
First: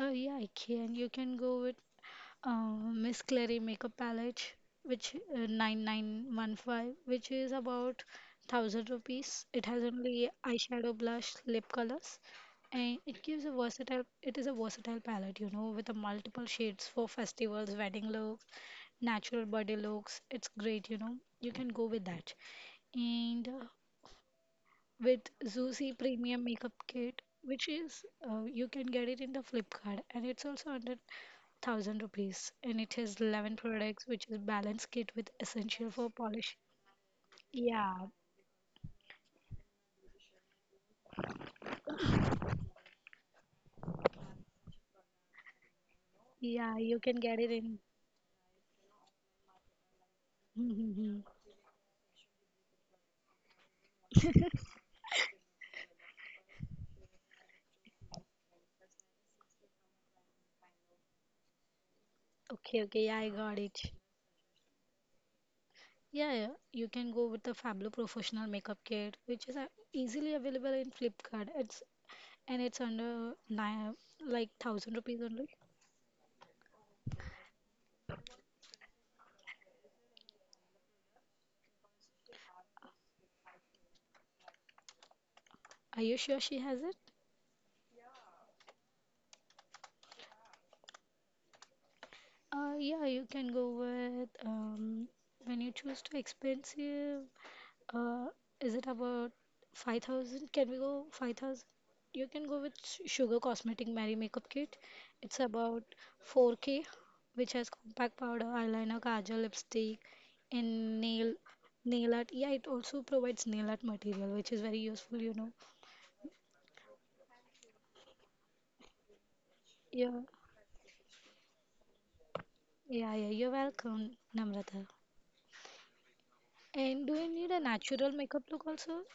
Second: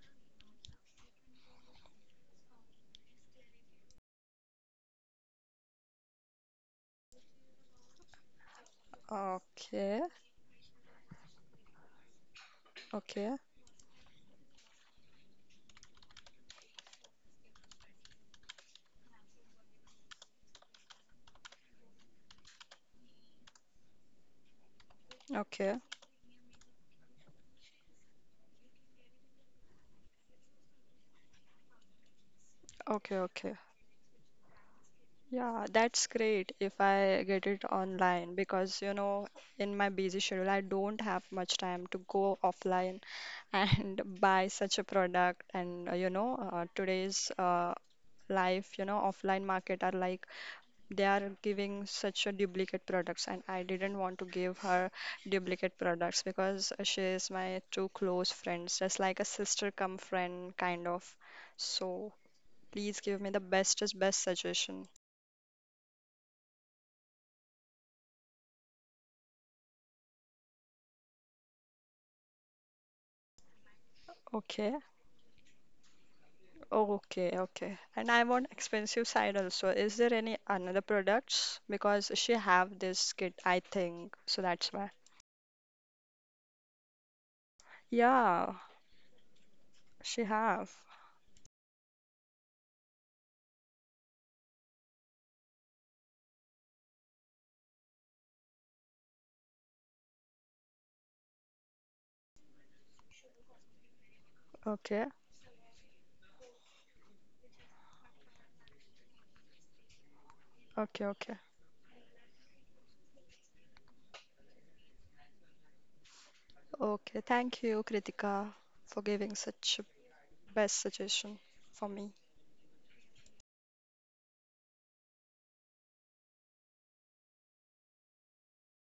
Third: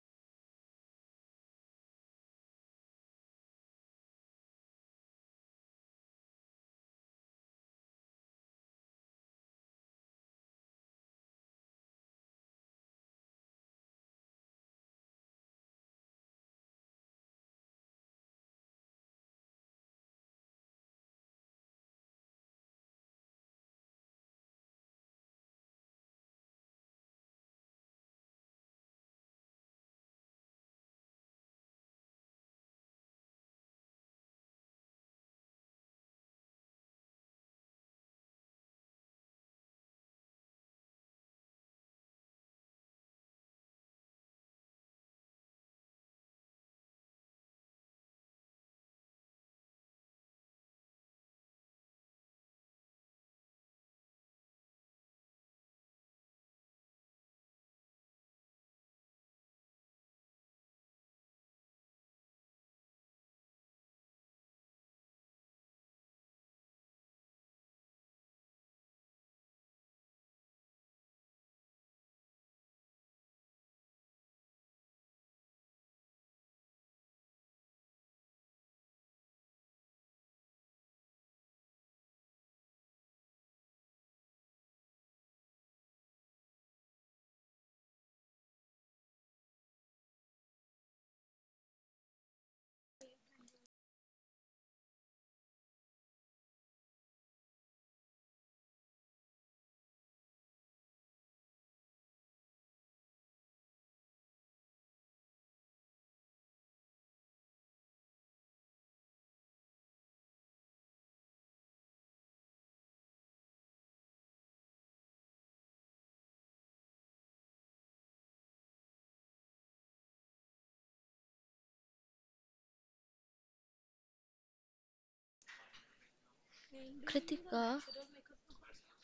Uh, yeah, I can. You can go with uh, Miss Clary Makeup Palette, which uh, nine nine one five, which is about one thousand rupees. It has Okay. only eyeshadow, blush, lip colors, and it Okay, gives a versatile, it is a versatile palette, you know, with a multiple shades for festivals, wedding looks, natural body looks. It's great, you know, you can go with that. And uh, with okay, Zusi Premium Makeup Kit, which is uh, you can get it in the Flipkart, and it's also under thousand rupees. And it has okay, eleven okay. products, which is balance kit with Yeah, essential for that's polish. great if I get it Yeah, online because, you know, in my busy schedule, I don't have much time to go offline and [laughs] buy such a product. And uh, you know, uh, yeah, you can today's get it uh, in. life, you know, offline market are like they are [laughs] giving such a duplicate products, and I didn't want to give her duplicate products because she is my too close friends, just like a sister come friend kind of. So. Okay, Please okay, yeah, give I me the got it. bestest best suggestion. Yeah, yeah, you can go with the Fablo Professional Makeup Kit, which is uh, easily available in Flipkart. It's and it's under nine, like Okay. thousand rupees only. Okay, okay. And I want expensive side also. Is there any another products? Because she have this kit, I think. So that's why. Are you sure she has it? Yeah, she have. Uh, yeah, you can go with um, when you choose to expensive. Uh, is it about five thousand? Can we go five thousand? You can go with Su- Sugar Cosmetic Mary Makeup Kit. Okay. It's about four K, which has compact powder, eyeliner, kajal, lipstick, and Okay, nail okay. nail art. Yeah, it also provides nail art material, which is very useful, you know. Okay. Thank you, Kritika, for giving such a Yeah, best suggestion for me. yeah, yeah. You're welcome, Namrata. And do you need a Kritika, natural makeup look also?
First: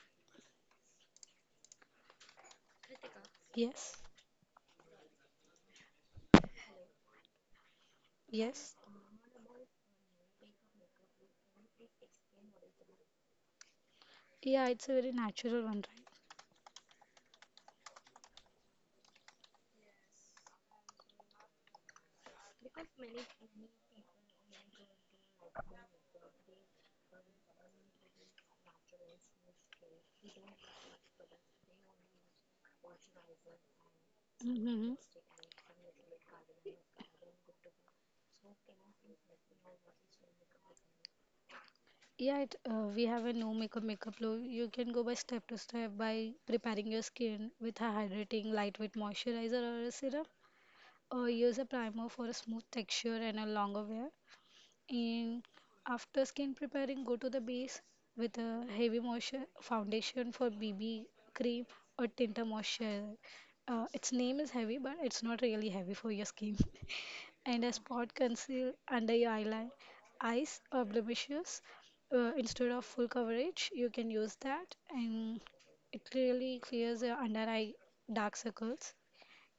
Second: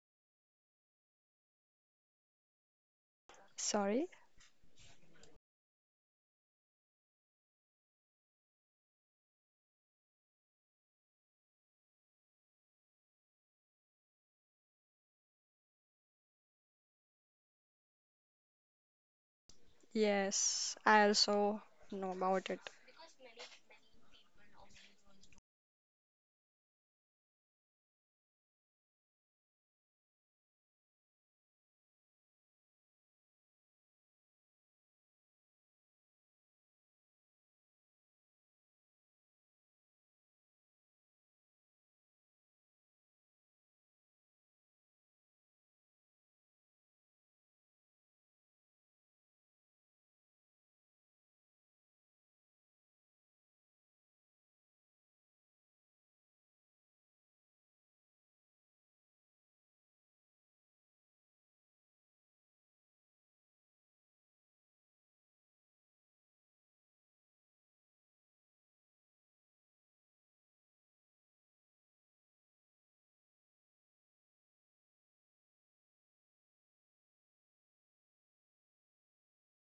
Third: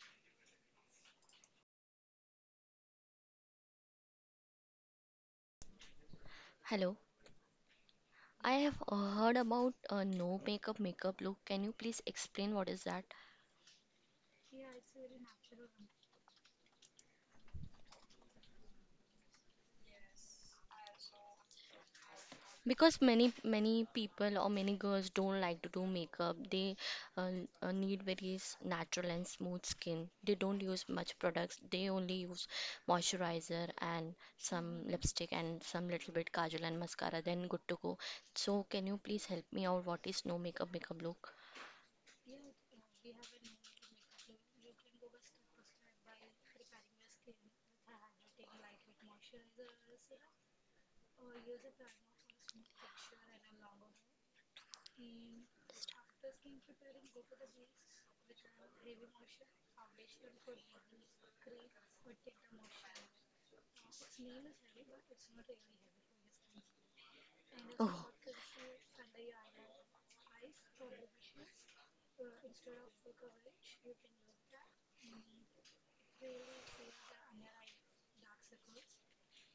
Yes. Sorry? hello. I Yes. have uh, heard about a no makeup makeup look. Can you please explain what is that? Yeah, it's a very natural one, right? Yes, I also know about it. Because many many people or many girls don't like to do makeup. They uh, uh, need very s- natural and smooth skin. They don't use much products. They only use moisturizer and some Mm-hmm. lipstick and some little bit kajal and mascara, then good to go. So can you please help me out, what is no makeup makeup look? Yeah, it, uh, we have a no makeup makeup look. You can go by step to step by preparing your skin with a hydrating lightweight moisturizer or a serum, or use a primer for a smooth texture and a longer wear. And after skin preparing, go to the base with a heavy moisture foundation for B B cream or tinted moisturizer. Uh, its name is heavy, but it's not really heavy for your skin. [laughs] And a Oh, spot conceal under your eyelid. Eyes or blemishes, uh, instead of full coverage, you can use that, and it really clears your under eye dark circles.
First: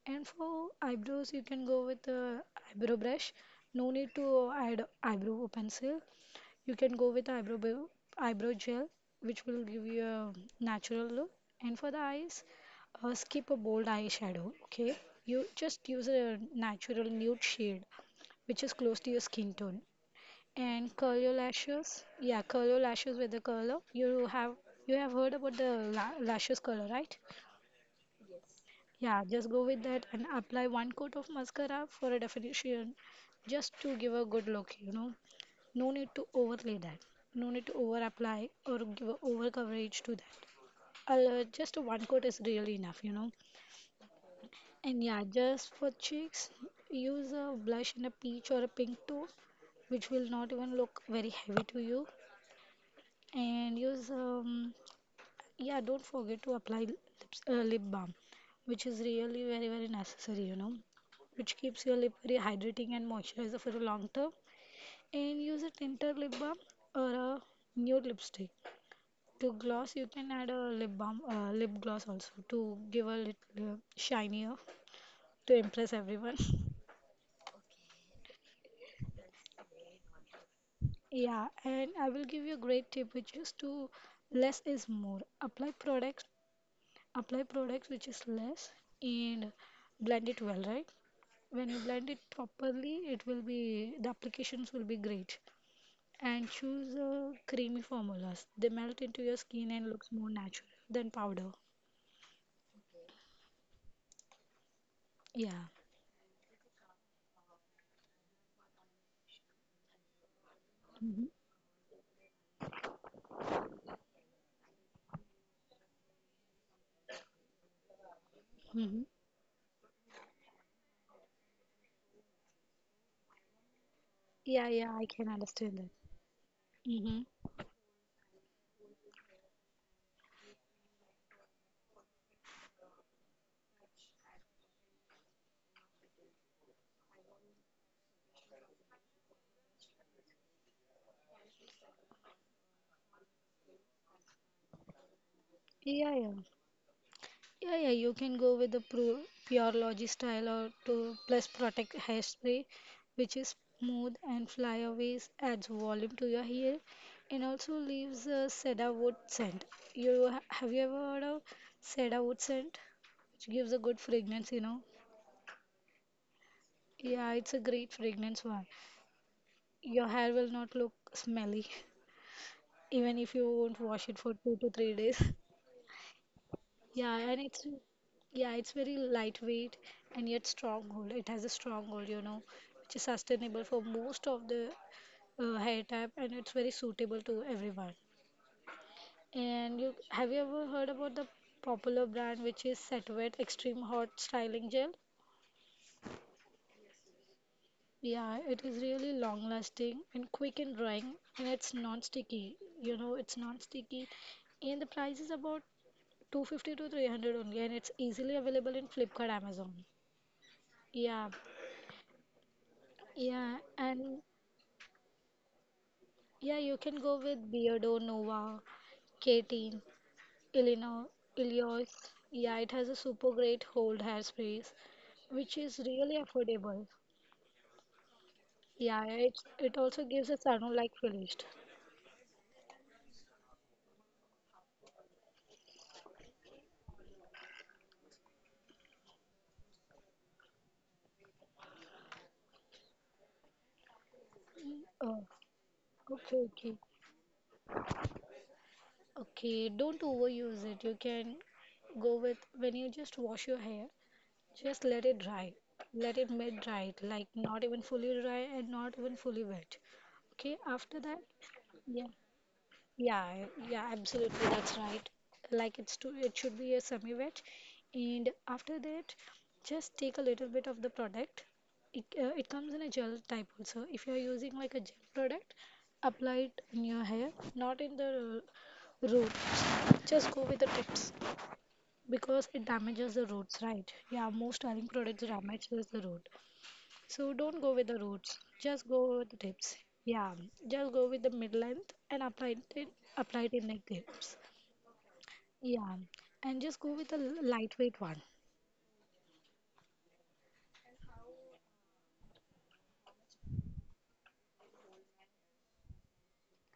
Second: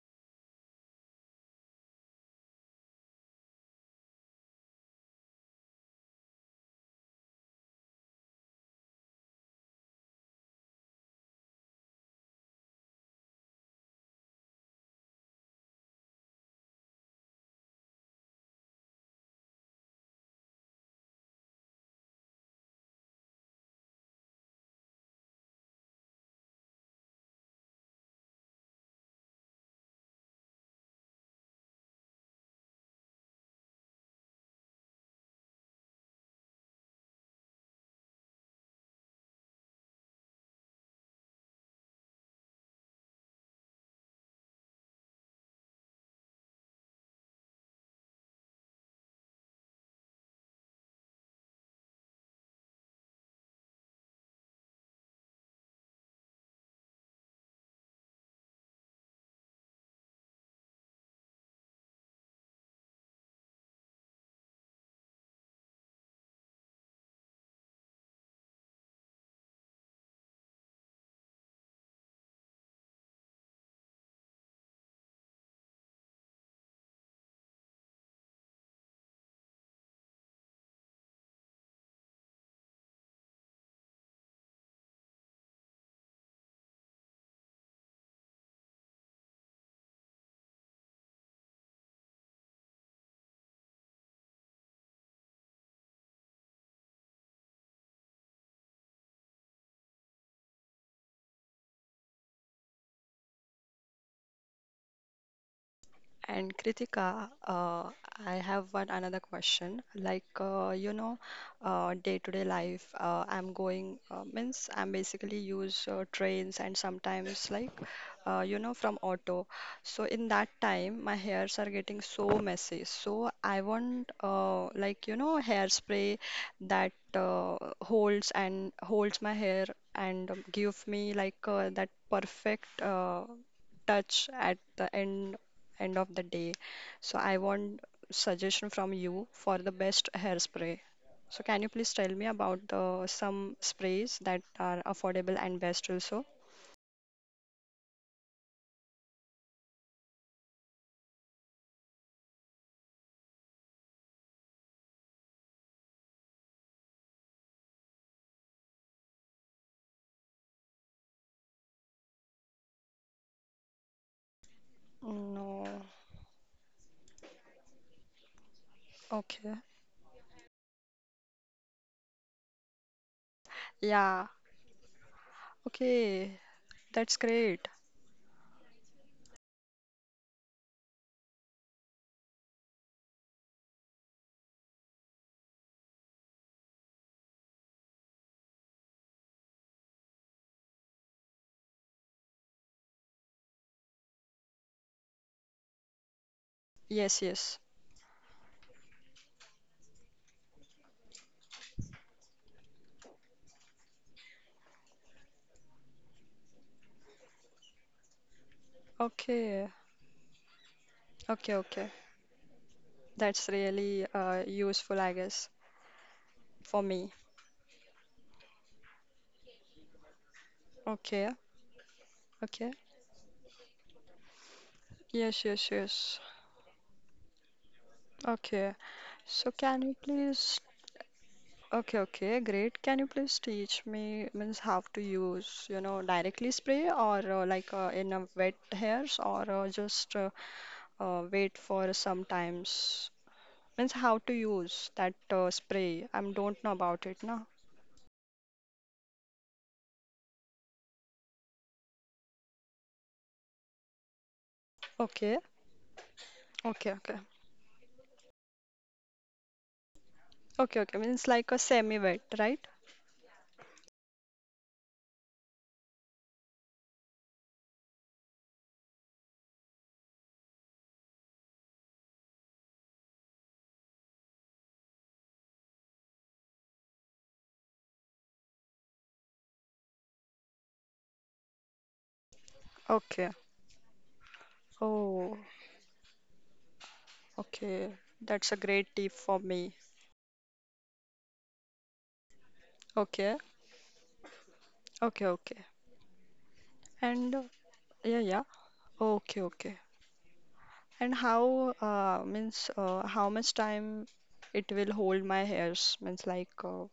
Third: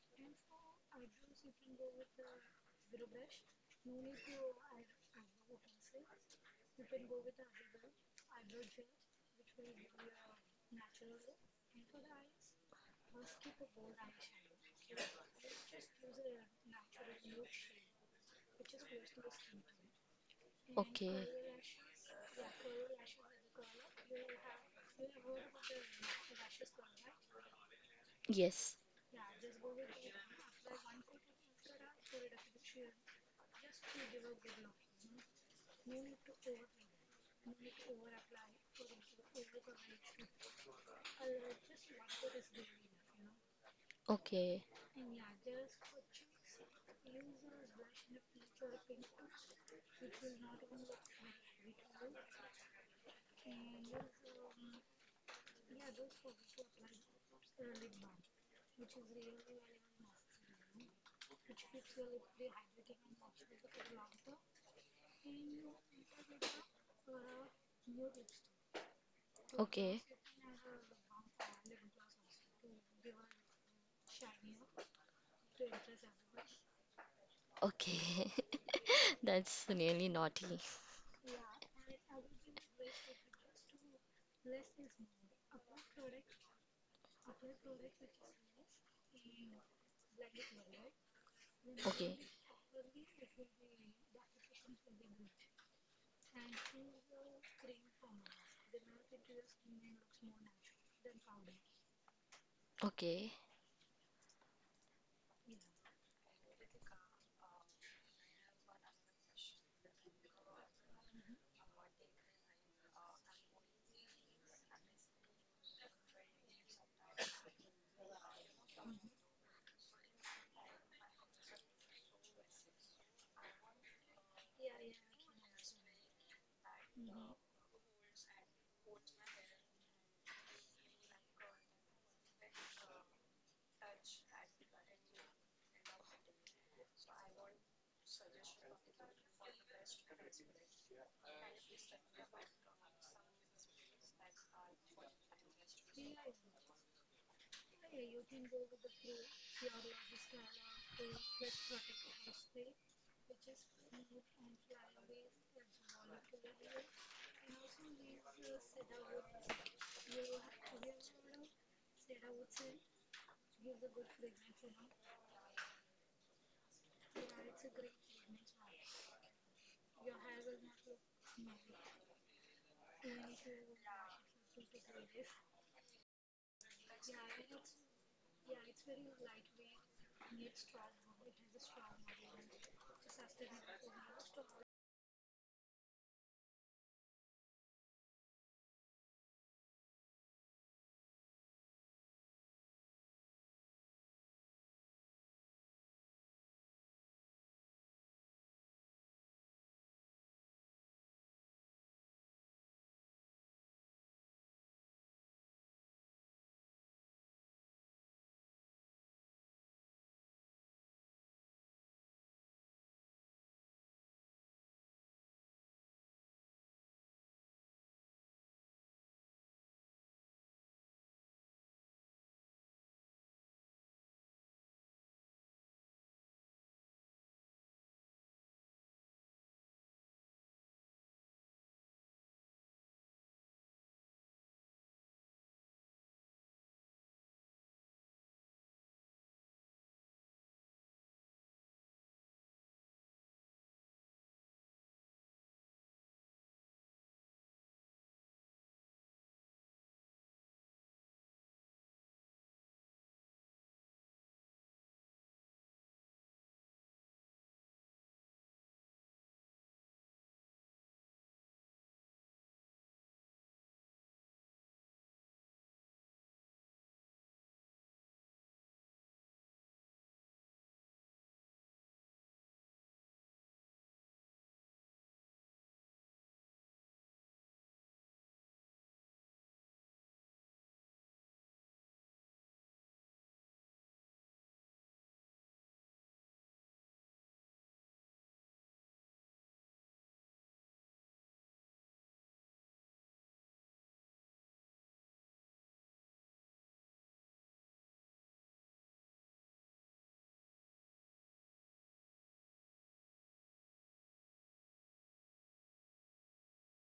And for eyebrows, you can go with the eyebrow brush. No need to add eyebrow pencil. You can go with eyebrow bo- eyebrow gel, which will give you a natural look. And for the eyes, uh, skip a bold eyeshadow. Okay, you just use a natural nude shade, which is close to your skin tone. And curl okay. your lashes. Yeah, curl your lashes with the curler. You have you have heard about the la- lashes curler, right? Yes. Yeah, just go with that and apply one coat of mascara for a definition, just to give a good look, you know. No need to overlay that. No need to over apply or give a over coverage to that. Uh, just one coat is really enough, you know. Okay. And yeah, just for cheeks, use a blush in a peach or a pink tone, which will not even look very heavy to you. And use um, yeah, don't forget to apply lips, uh, lip balm, which is really very, very necessary, you know, which keeps your lip very hydrating and moisturizer for a long term. And use a tinted lip balm or a nude lipstick. To gloss, Okay. you can add a lip balm, uh, lip gloss also to give a little uh, shinier to impress everyone. [laughs] Okay. [laughs] That's really naughty. Yeah, and I will give you a great tip, which is to less is more. Apply products apply products which is less and blend it well, right? When you Okay. blend it properly, it will be the applications will be great. And choose uh, creamy formulas. They melt into your skin and looks more natural than powder. Okay. Yeah. And Kritika, uh, I have one another question. Like, uh, you know, Mm-hmm. uh, day-to-day life, uh, I'm going, uh, means I'm basically use uh, trains and sometimes like, uh, you know, from Mm-hmm. auto. So in that time, my hairs are getting so messy. So I want, uh, Yeah, like, you yeah, know, I can understand hairspray that. that Mm-hmm. uh, holds and holds my hair and give me like uh, that perfect uh, touch at the end end of the day. So I want suggestion from you for the best hairspray. So can you please tell me about the some sprays that are affordable and best also? Yeah, yeah. Yeah, yeah, you can go with the pru- pure logi style or to plus protect hairspray, which is smooth and flyaways, adds volume to your hair, and also leaves a cedar wood scent. You ha- have you ever heard of cedar wood scent, which gives a good fragrance, you know? No. Yeah, it's a great fragrance one. Okay. Your hair will not look smelly, [laughs] even if you won't Yeah. wash it for two to three days. Okay. That's Yeah, and great. it's yeah, it's very lightweight and yet strong gold. It has a strong gold, you know, which is sustainable for most of the uh, hair type, and it's very suitable to everyone. And you have you ever heard about the popular brand which is Setwet Extreme Hot Styling Gel? Yes, yes. Yeah, it is really long lasting and quick in drying, and it's non-sticky. You know, it's non-sticky, and the price is about two fifty to three hundred only, and it's easily available in Flipkart, Okay. Amazon. Yeah. Okay, okay. That's Yeah, really and uh, useful, I guess, yeah, for you me. can go with Beardo, Nova, K-Teen, Illinois, Okay. Ilios. Yeah, Okay. it has a super great hold hairsprays, Yes, yes, which is yes. really affordable. Okay. Yeah, So it can you it also gives a please. salon like finish. Okay, okay, great. Can you please teach me means how to use, you know, directly spray or uh, like uh, in a wet hairs or uh, just uh, uh, wait for some times? Means how to use Mm, that uh, Oh, spray. I don't okay, know okay, about it now. okay. Don't overuse it. You can go with when you just wash your hair, just let it Okay, dry. Let it mid okay, dry, okay, like not even fully dry and not even fully wet. Okay, okay, okay. after Means that. like a semi-wet, Yeah. right? Yeah, yeah, absolutely. That's right. Like it's to, it should be a semi-wet, and after that, just take a little bit of the product. It, uh, it comes in a gel type also. If you are using like a gel product, apply it in your hair, not in the uh, roots. Just go with the tips because it Okay. damages the roots, right? Yeah, most styling Oh, products damages the root. So don't okay. go with the That's a roots, great just tip for go with the me. tips. Yeah, just go with the mid length and apply it Okay, apply it in like tips. okay, okay. Yeah, and just go with the And uh, lightweight yeah, one. yeah. Okay, okay. And how uh, means uh, how much time it will hold my hairs means like uh,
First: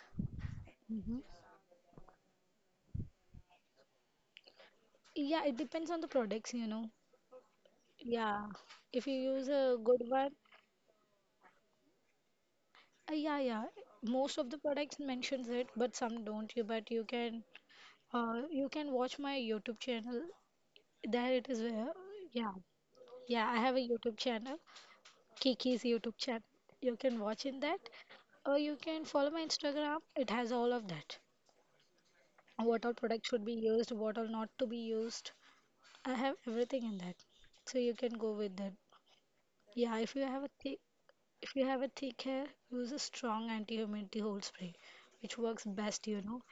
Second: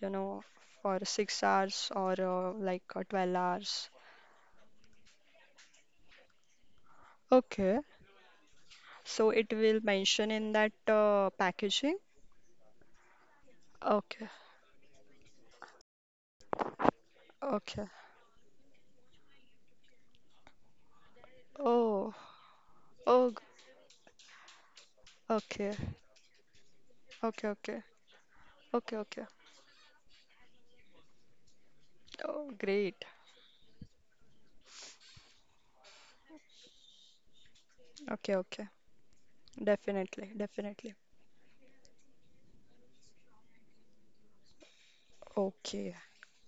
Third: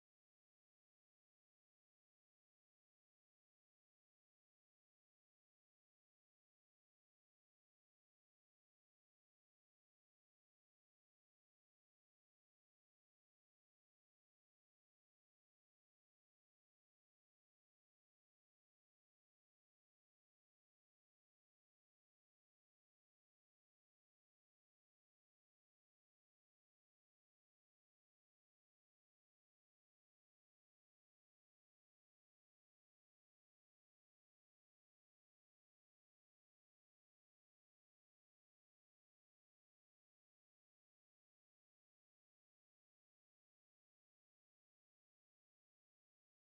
you know for Hmm. six hours or uh, like uh, twelve hours. Yeah, it depends on the products, you know. Okay, Yeah, if you so use it a will good mention one, in that uh, packaging. uh, yeah, yeah. Okay, Most of the products mentions it, but some don't. You but you can, okay. uh, you can watch my YouTube channel. There it is. Uh, Oh, yeah, oh, g- yeah. I have a YouTube channel. Kiki's okay, YouTube channel. You can watch okay, in that, okay, or you okay, can follow okay. my Instagram. It has all of that. Oh, What all great. products should be used, what all not to be used. I have everything in that, so you can go Okay, with that. okay. Yeah, if you Definitely, have a thick, definitely. if you have a thick hair, use a strong anti-humidity hold spray, which works Okay, best, you know.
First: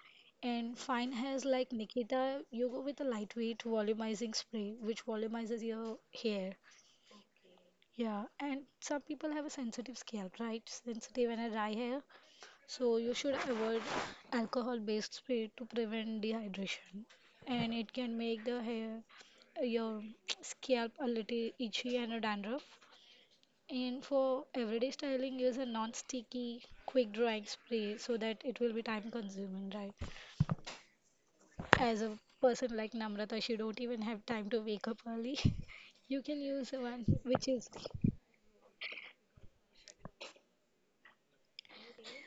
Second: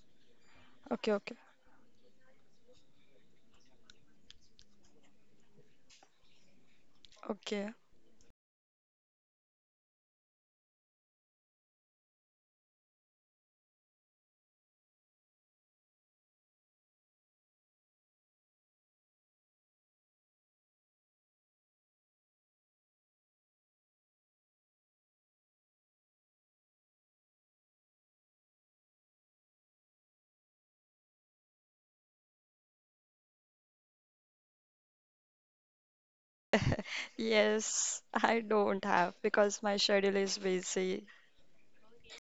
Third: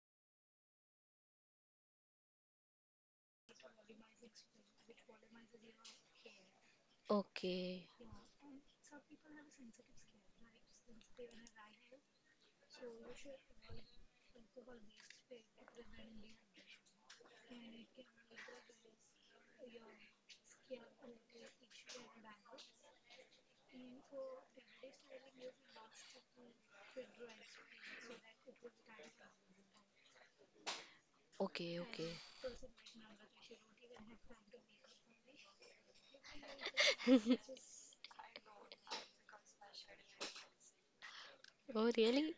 And fine okay, okay, hairs like Nikita, you go with a lightweight volumizing spray, which volumizes your hair. okay. Okay. Yeah, and some people have a sensitive scalp, right? Sensitive and a dry hair. So you should avoid alcohol-based spray to prevent dehydration. And it can make the hair, Your [tsk] scalp a little itchy and a dandruff. And for everyday styling, use a non-sticky, quick-drying spray so that it will be time-consuming, right? Okay. As Okay. a person like Namrata, she don't even have time to wake up early. [laughs] You can use [laughs] one which is. Yes, I don't have because my schedule is busy. Oh, really?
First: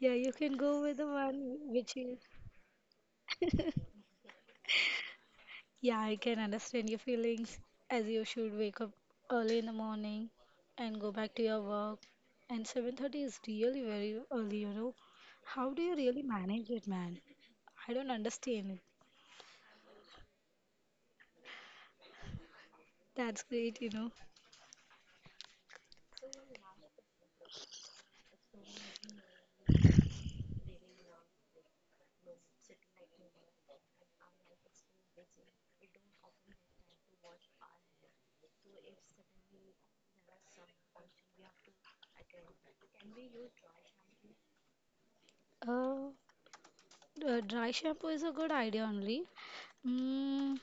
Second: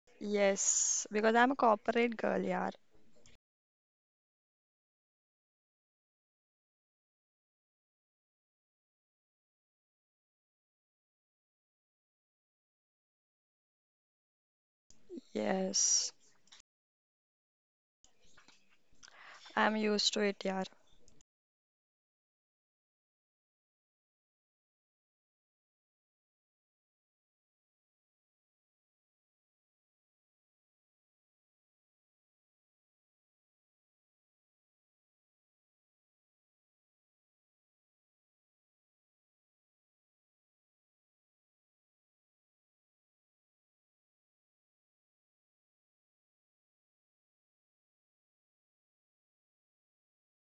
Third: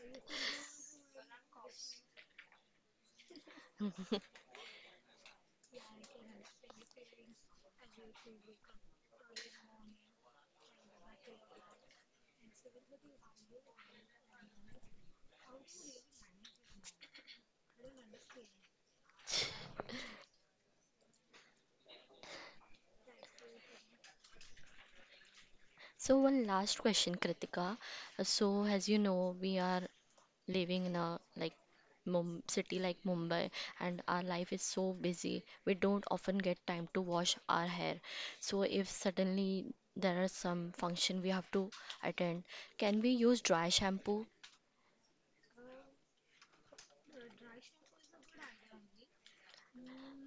Yeah, you can go with the Yes, because I'm a one which corporate is. girl, yaar. [laughs] Yeah, I can understand your feelings as you should wake up early in the morning and go back to your work. And seven thirty is really very early, you know. How do you Yes, really manage it, man? I don't understand it. I'm used to it, yaar. That's great, you know. So one last question, Kritika. Uh, So as you know, we are living in a like Mum city like Mumbai, and our life is so busy. We don't often get time to wash our hair. So if suddenly there are some function we have to attend, can we use dry shampoo? Uh, uh, dry shampoo is a good idea only. Mm,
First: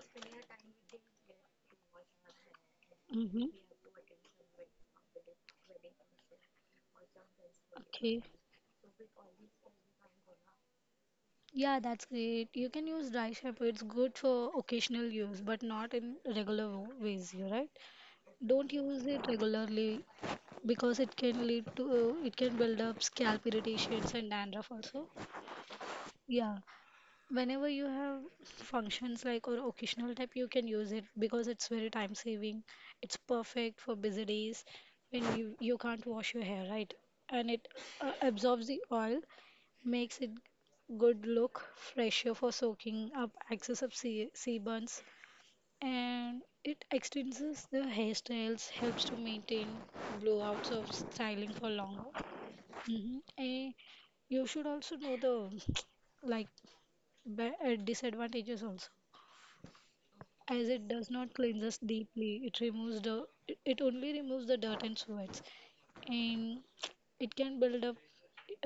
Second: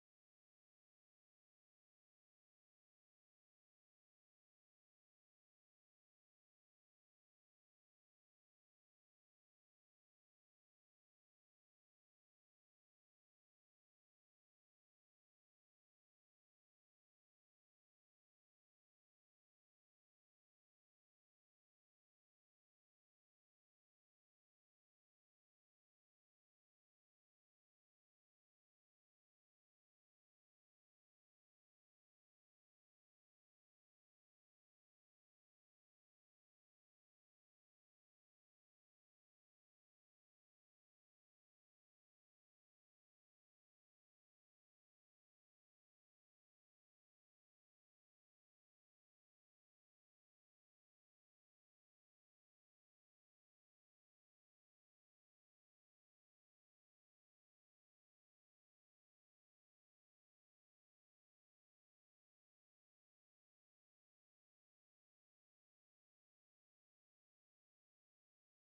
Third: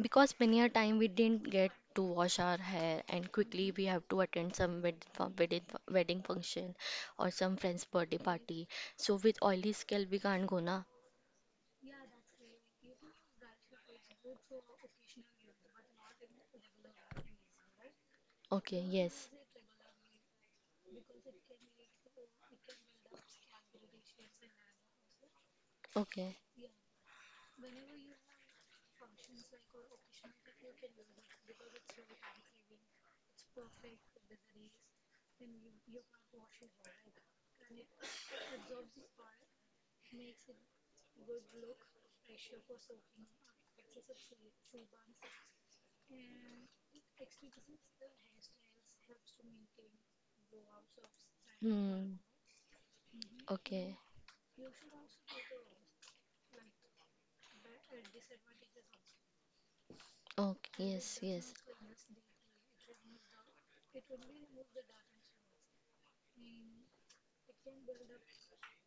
Because many a time we didn't get to wash our hair, and mm-hmm. quickly we have to attend some wed fu- wedding fu- wedding function or some friend's birthday Okay. party. So with oily scalp we can't go na. Yeah, that's great. You can use dry shampoo. It's good for occasional use, but not in regular wo- ways, you're right? Don't Okay, use yes. it regularly because it can lead to it can build up scalp irritations and dandruff also. Okay. Yeah. Whenever you have functions like or occasional type, you can use it because it's very time saving. It's perfect for busy days when you you can't wash your hair, right? And it uh, absorbs the oil, makes it good look, fresher for soaking up excess of sea, seaburns, and it extends the hairstyles, helps to maintain blowouts of styling for longer. Hmm. Hmm. And Okay. you should also know the like but uh, disadvantages also Okay. as it Yes. does Yes. not cleanse us deeply. It removes the it it only removes the dirt and sweats, and it can build up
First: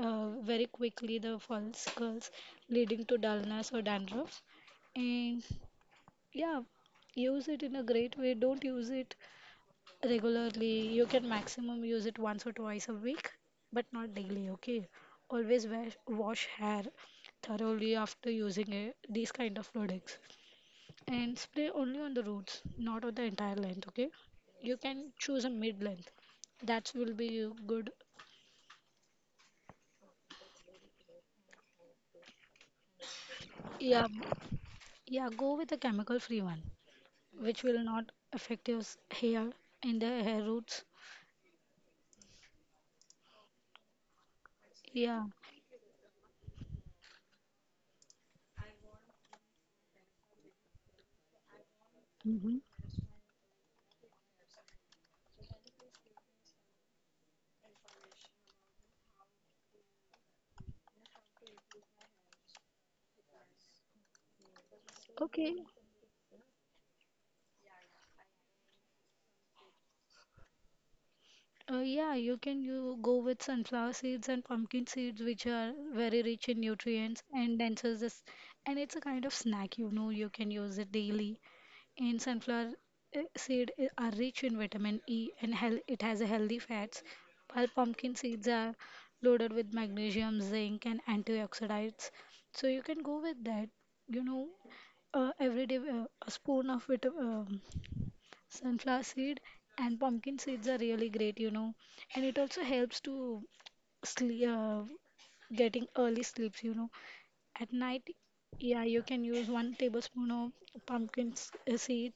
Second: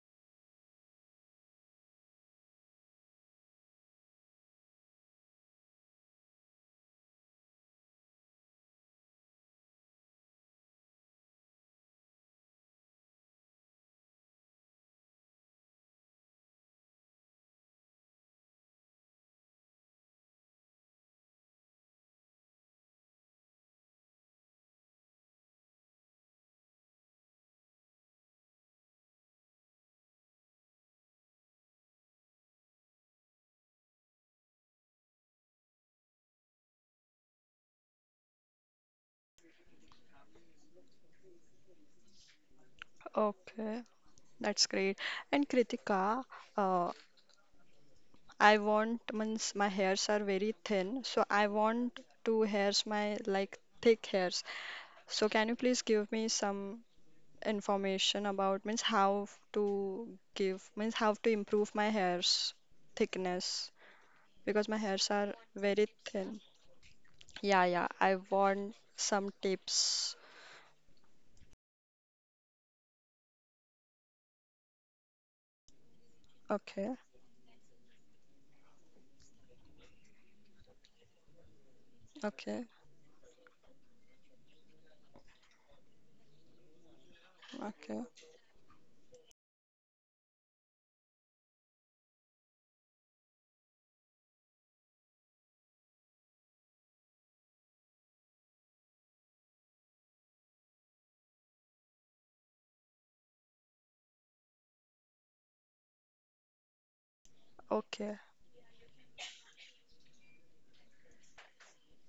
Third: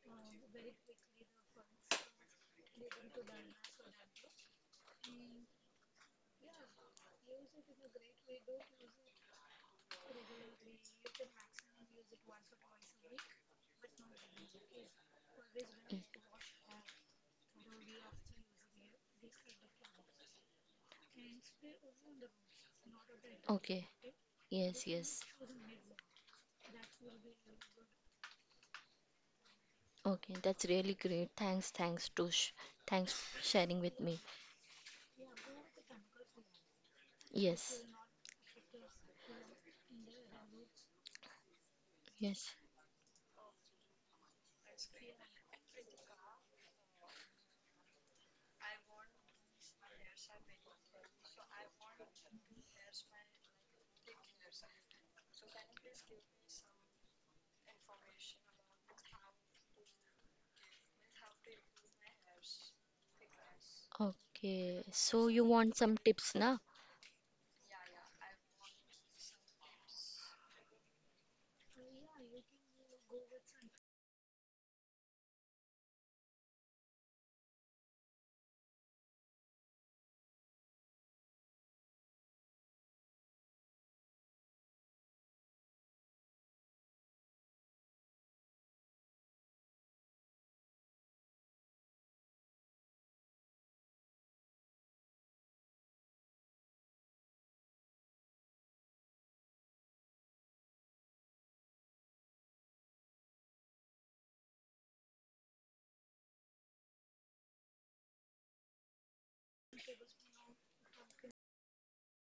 uh, very quickly the follicles, leading to dullness or dandruff. And yeah, use it in a great way. Don't use it regularly. You can maximum use it once or twice a week, but not daily. Okay, always wash, Mm. wash hair thoroughly after using it, these kind of products, and spray only on the roots, not on the entire length. Okay. Okay, you Yes. can Yes. choose a mid length. That will be good. Okay. That's really great. Thanks. Thanks, Tush. Thanks for sharing Yeah, with me. yeah. Go with a chemical-free one, which will Yes. not affect your s- hair and the hair roots. Yes. Okay, that's great. Yeah. And Kritika, uh, I want means my hairs are very thin, so I want to Hmm. hairs my like thick hairs. So can you please give me some information about means how to give means how to improve my hairs thickness? Okay. Because my So hairs you are Okay. want some very tips thin. now? Yeah, yeah, I want some tips. Uh, yeah, you can you go with sunflower seeds and pumpkin seeds, which are very rich in Okay, nutrients and denser. This, and it's a kind of snack. You know, you can use it daily. And okay, sunflower eh, seed i- are rich in vitamin E and hel it has a healthy fats, while okay, pumpkin seeds are loaded with magnesium, zinc, and antioxidants. So you can go with that. You know, uh, every day uh, a spoon of vit- um, sunflower seed and pumpkin seeds are really great. You know, and it also helps to sleep, uh, getting early sleeps. You know, at night, okay, yeah, you can use one tablespoon of pumpkin s- uh, seed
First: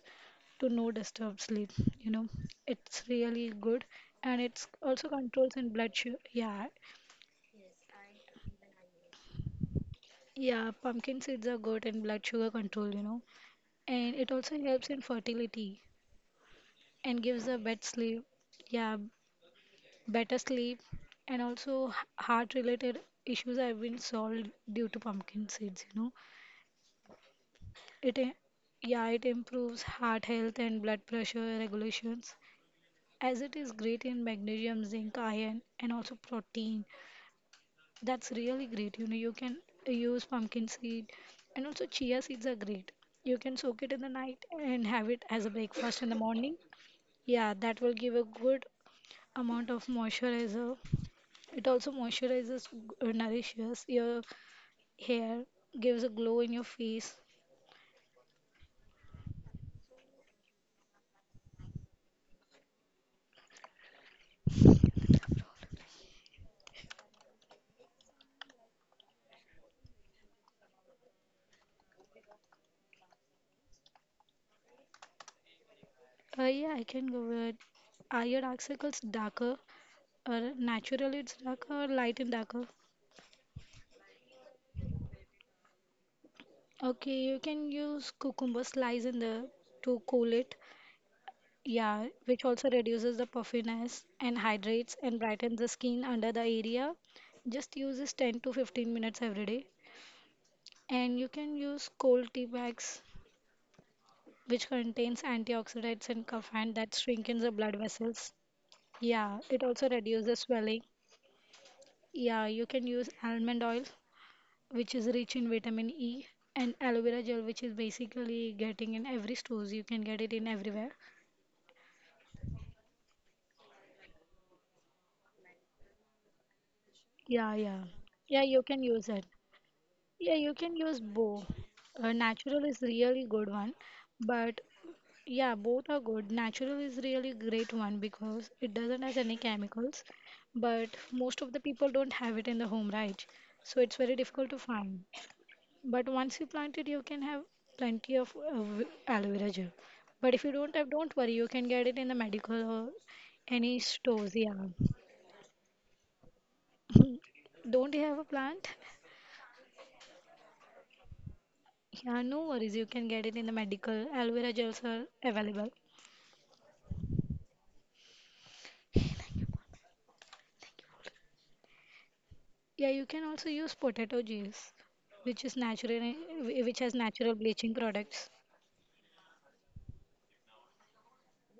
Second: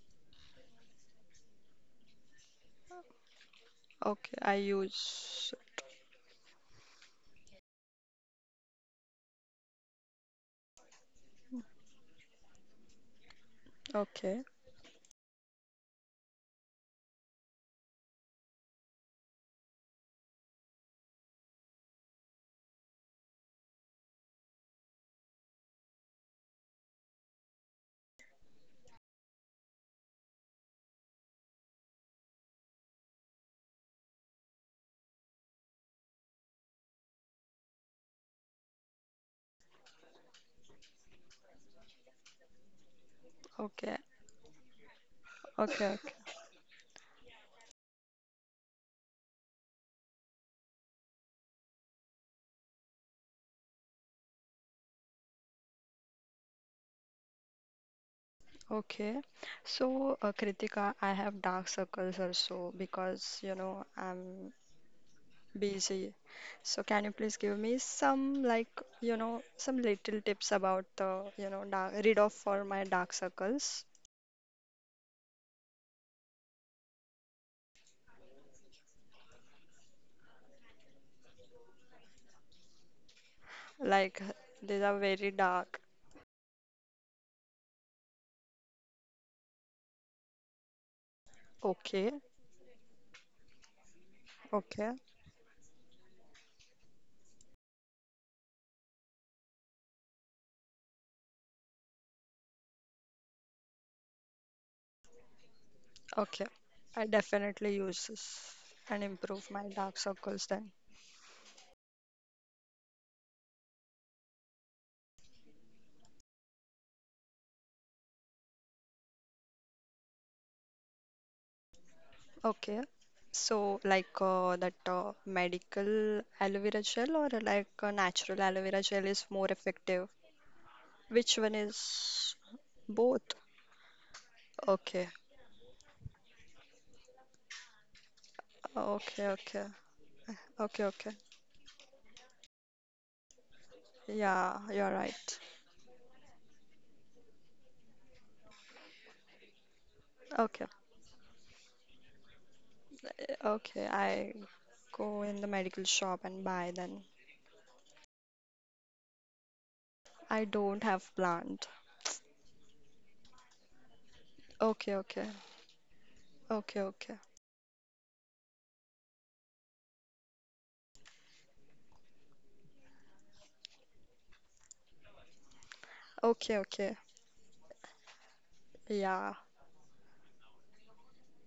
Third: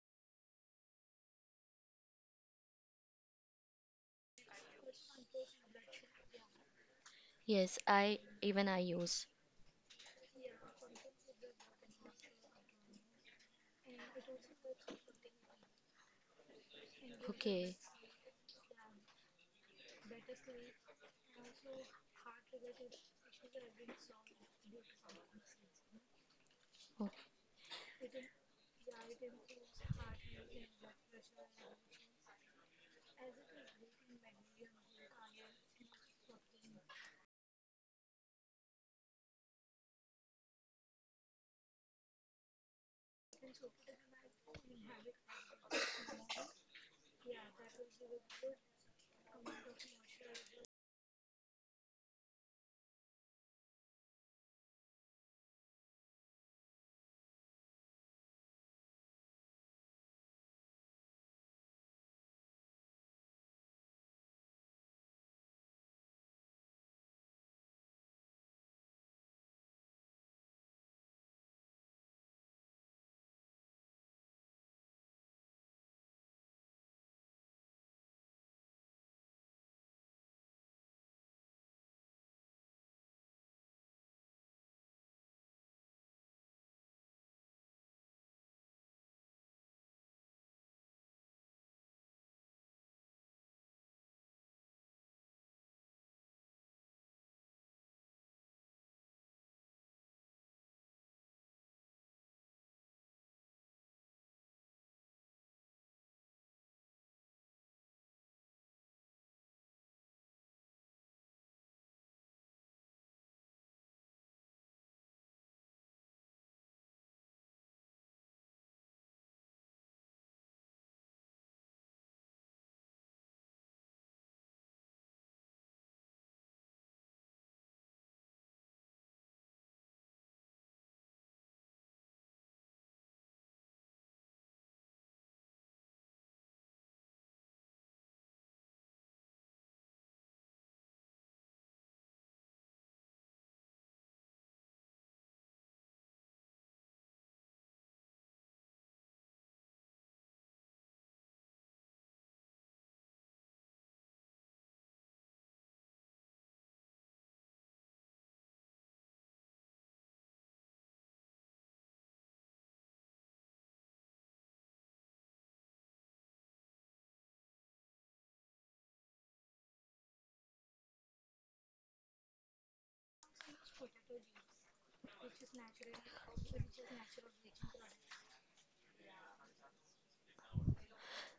to no disturb sleep. You know, it's really good, okay. and I it's also use. controls in blood sugar. Yeah, Yes. I even I use. yeah, pumpkin seeds are good in blood sugar control. You know, and it Okay, also helps in fertility and gives a better Okay. sleep. Yeah, better sleep, and also heart-related issues have been solved due to pumpkin seeds. You know, Oh, It, i- yeah, it improves heart health and blood pressure regulations as it is great in magnesium, zinc, iron, and also protein. That's really great. You know, you can use pumpkin seed, and also chia seeds are great. You can soak it in the okay, night and have it as a okay, breakfast in the okay. morning. Yeah, that will give a good amount of moisturizer. It also moisturizes, uh, nourishes your hair, gives a glow in your face. Okay. So, uh, Kritika, I have dark circles also because you know I'm busy. So, can you please give me some like you know some little tips about the you know dark read off for my dark circles? Uh, yeah, I can go with. Are your dark circles darker or natural? It's darker or light and darker? Like these are very dark. Okay, you can use cucumber slice in the to cool it. Yeah, Okay. which also reduces the puffiness and hydrates Okay, and brightens the skin under the area. Just use this ten to fifteen minutes every day. And you can use cold tea bags, which contains antioxidants and okay. caffeine that I shrinkens the blood definitely use vessels. this and Yeah, improve it my also dark reduces circles then. swelling. Yeah, you can use almond oil which is rich in vitamin E, and aloe vera gel, which is basically getting in every stores. You can get it in everywhere. Okay. So like uh, that uh, medical aloe vera gel or Yeah, like yeah. uh, Yeah, natural you aloe can vera gel use it. is more effective. Yeah, you can use Which both. one Uh, is natural is really both? good one, but Okay. yeah, both are good. Natural is really great one because it doesn't has Okay, any okay. chemicals, Okay, but okay. most of the people don't have it in the home, right? So it's very difficult Yeah, to you're find. right. But once you plant it, you can have plenty of uh, v- aloe vera gel. But if you don't Okay. have, don't worry, you can get it in the medical or any Okay, stores. I Yeah. go in the medical shop and buy then. Don't you have a plant? I don't have plant. Yeah, no worries, you can get it in the medical. Aloe vera gels are Okay, okay. available. Okay, okay. Yeah, you can also use potato juice, which is natural, eh, Okay, which has okay. natural bleaching products. Yeah.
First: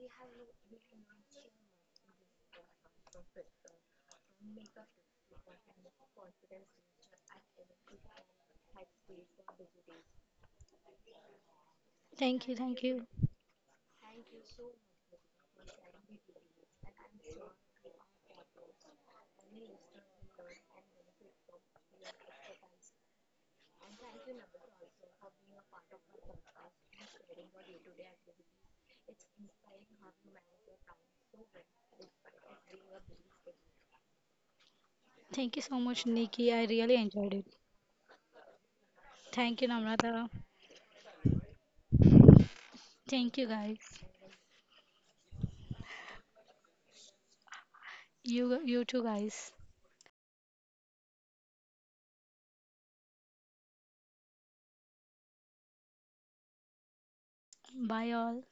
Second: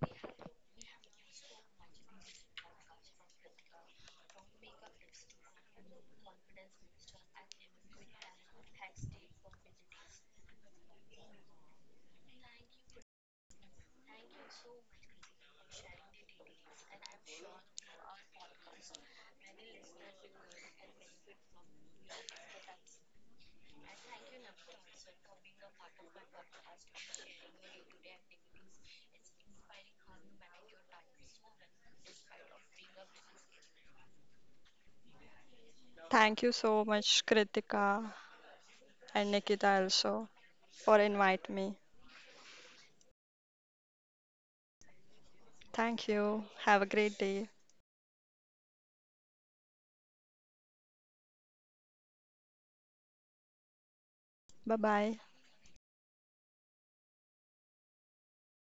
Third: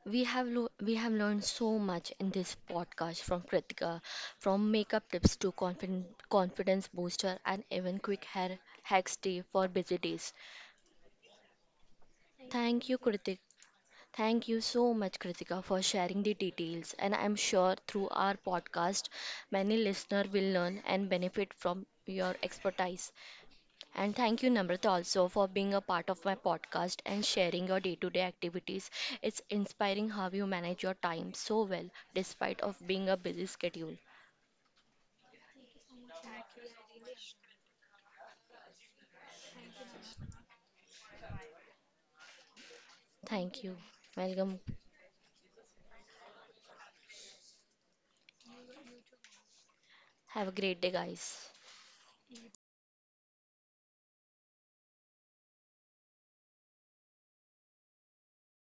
we have lo- we have learned so much in this podcast from Kritika, from makeup tips to confidence confidence booster, and even quick hair hacks tea for busy days. Thank you, thank Thank you, you. Kritika. Thank you so much, Kritika, for sharing the details. And I'm sure through our podcast, many listeners will learn and benefit from your expertise. And thank you, Namrata, also for being a part of my podcast and sharing your day-to-day activities. It's inspiring how you manage your time so well, despite of being a busy schedule. Thank you so much, Thank you Nikki. I so really much, enjoyed it. Kritika and Thank Nikita you, also Namrata. for invite me. Thank you, Thank you. guys. Welcome. Thank you. Have a great day. You, you too, guys. Have a great day, guys. Bye bye. Bye, all.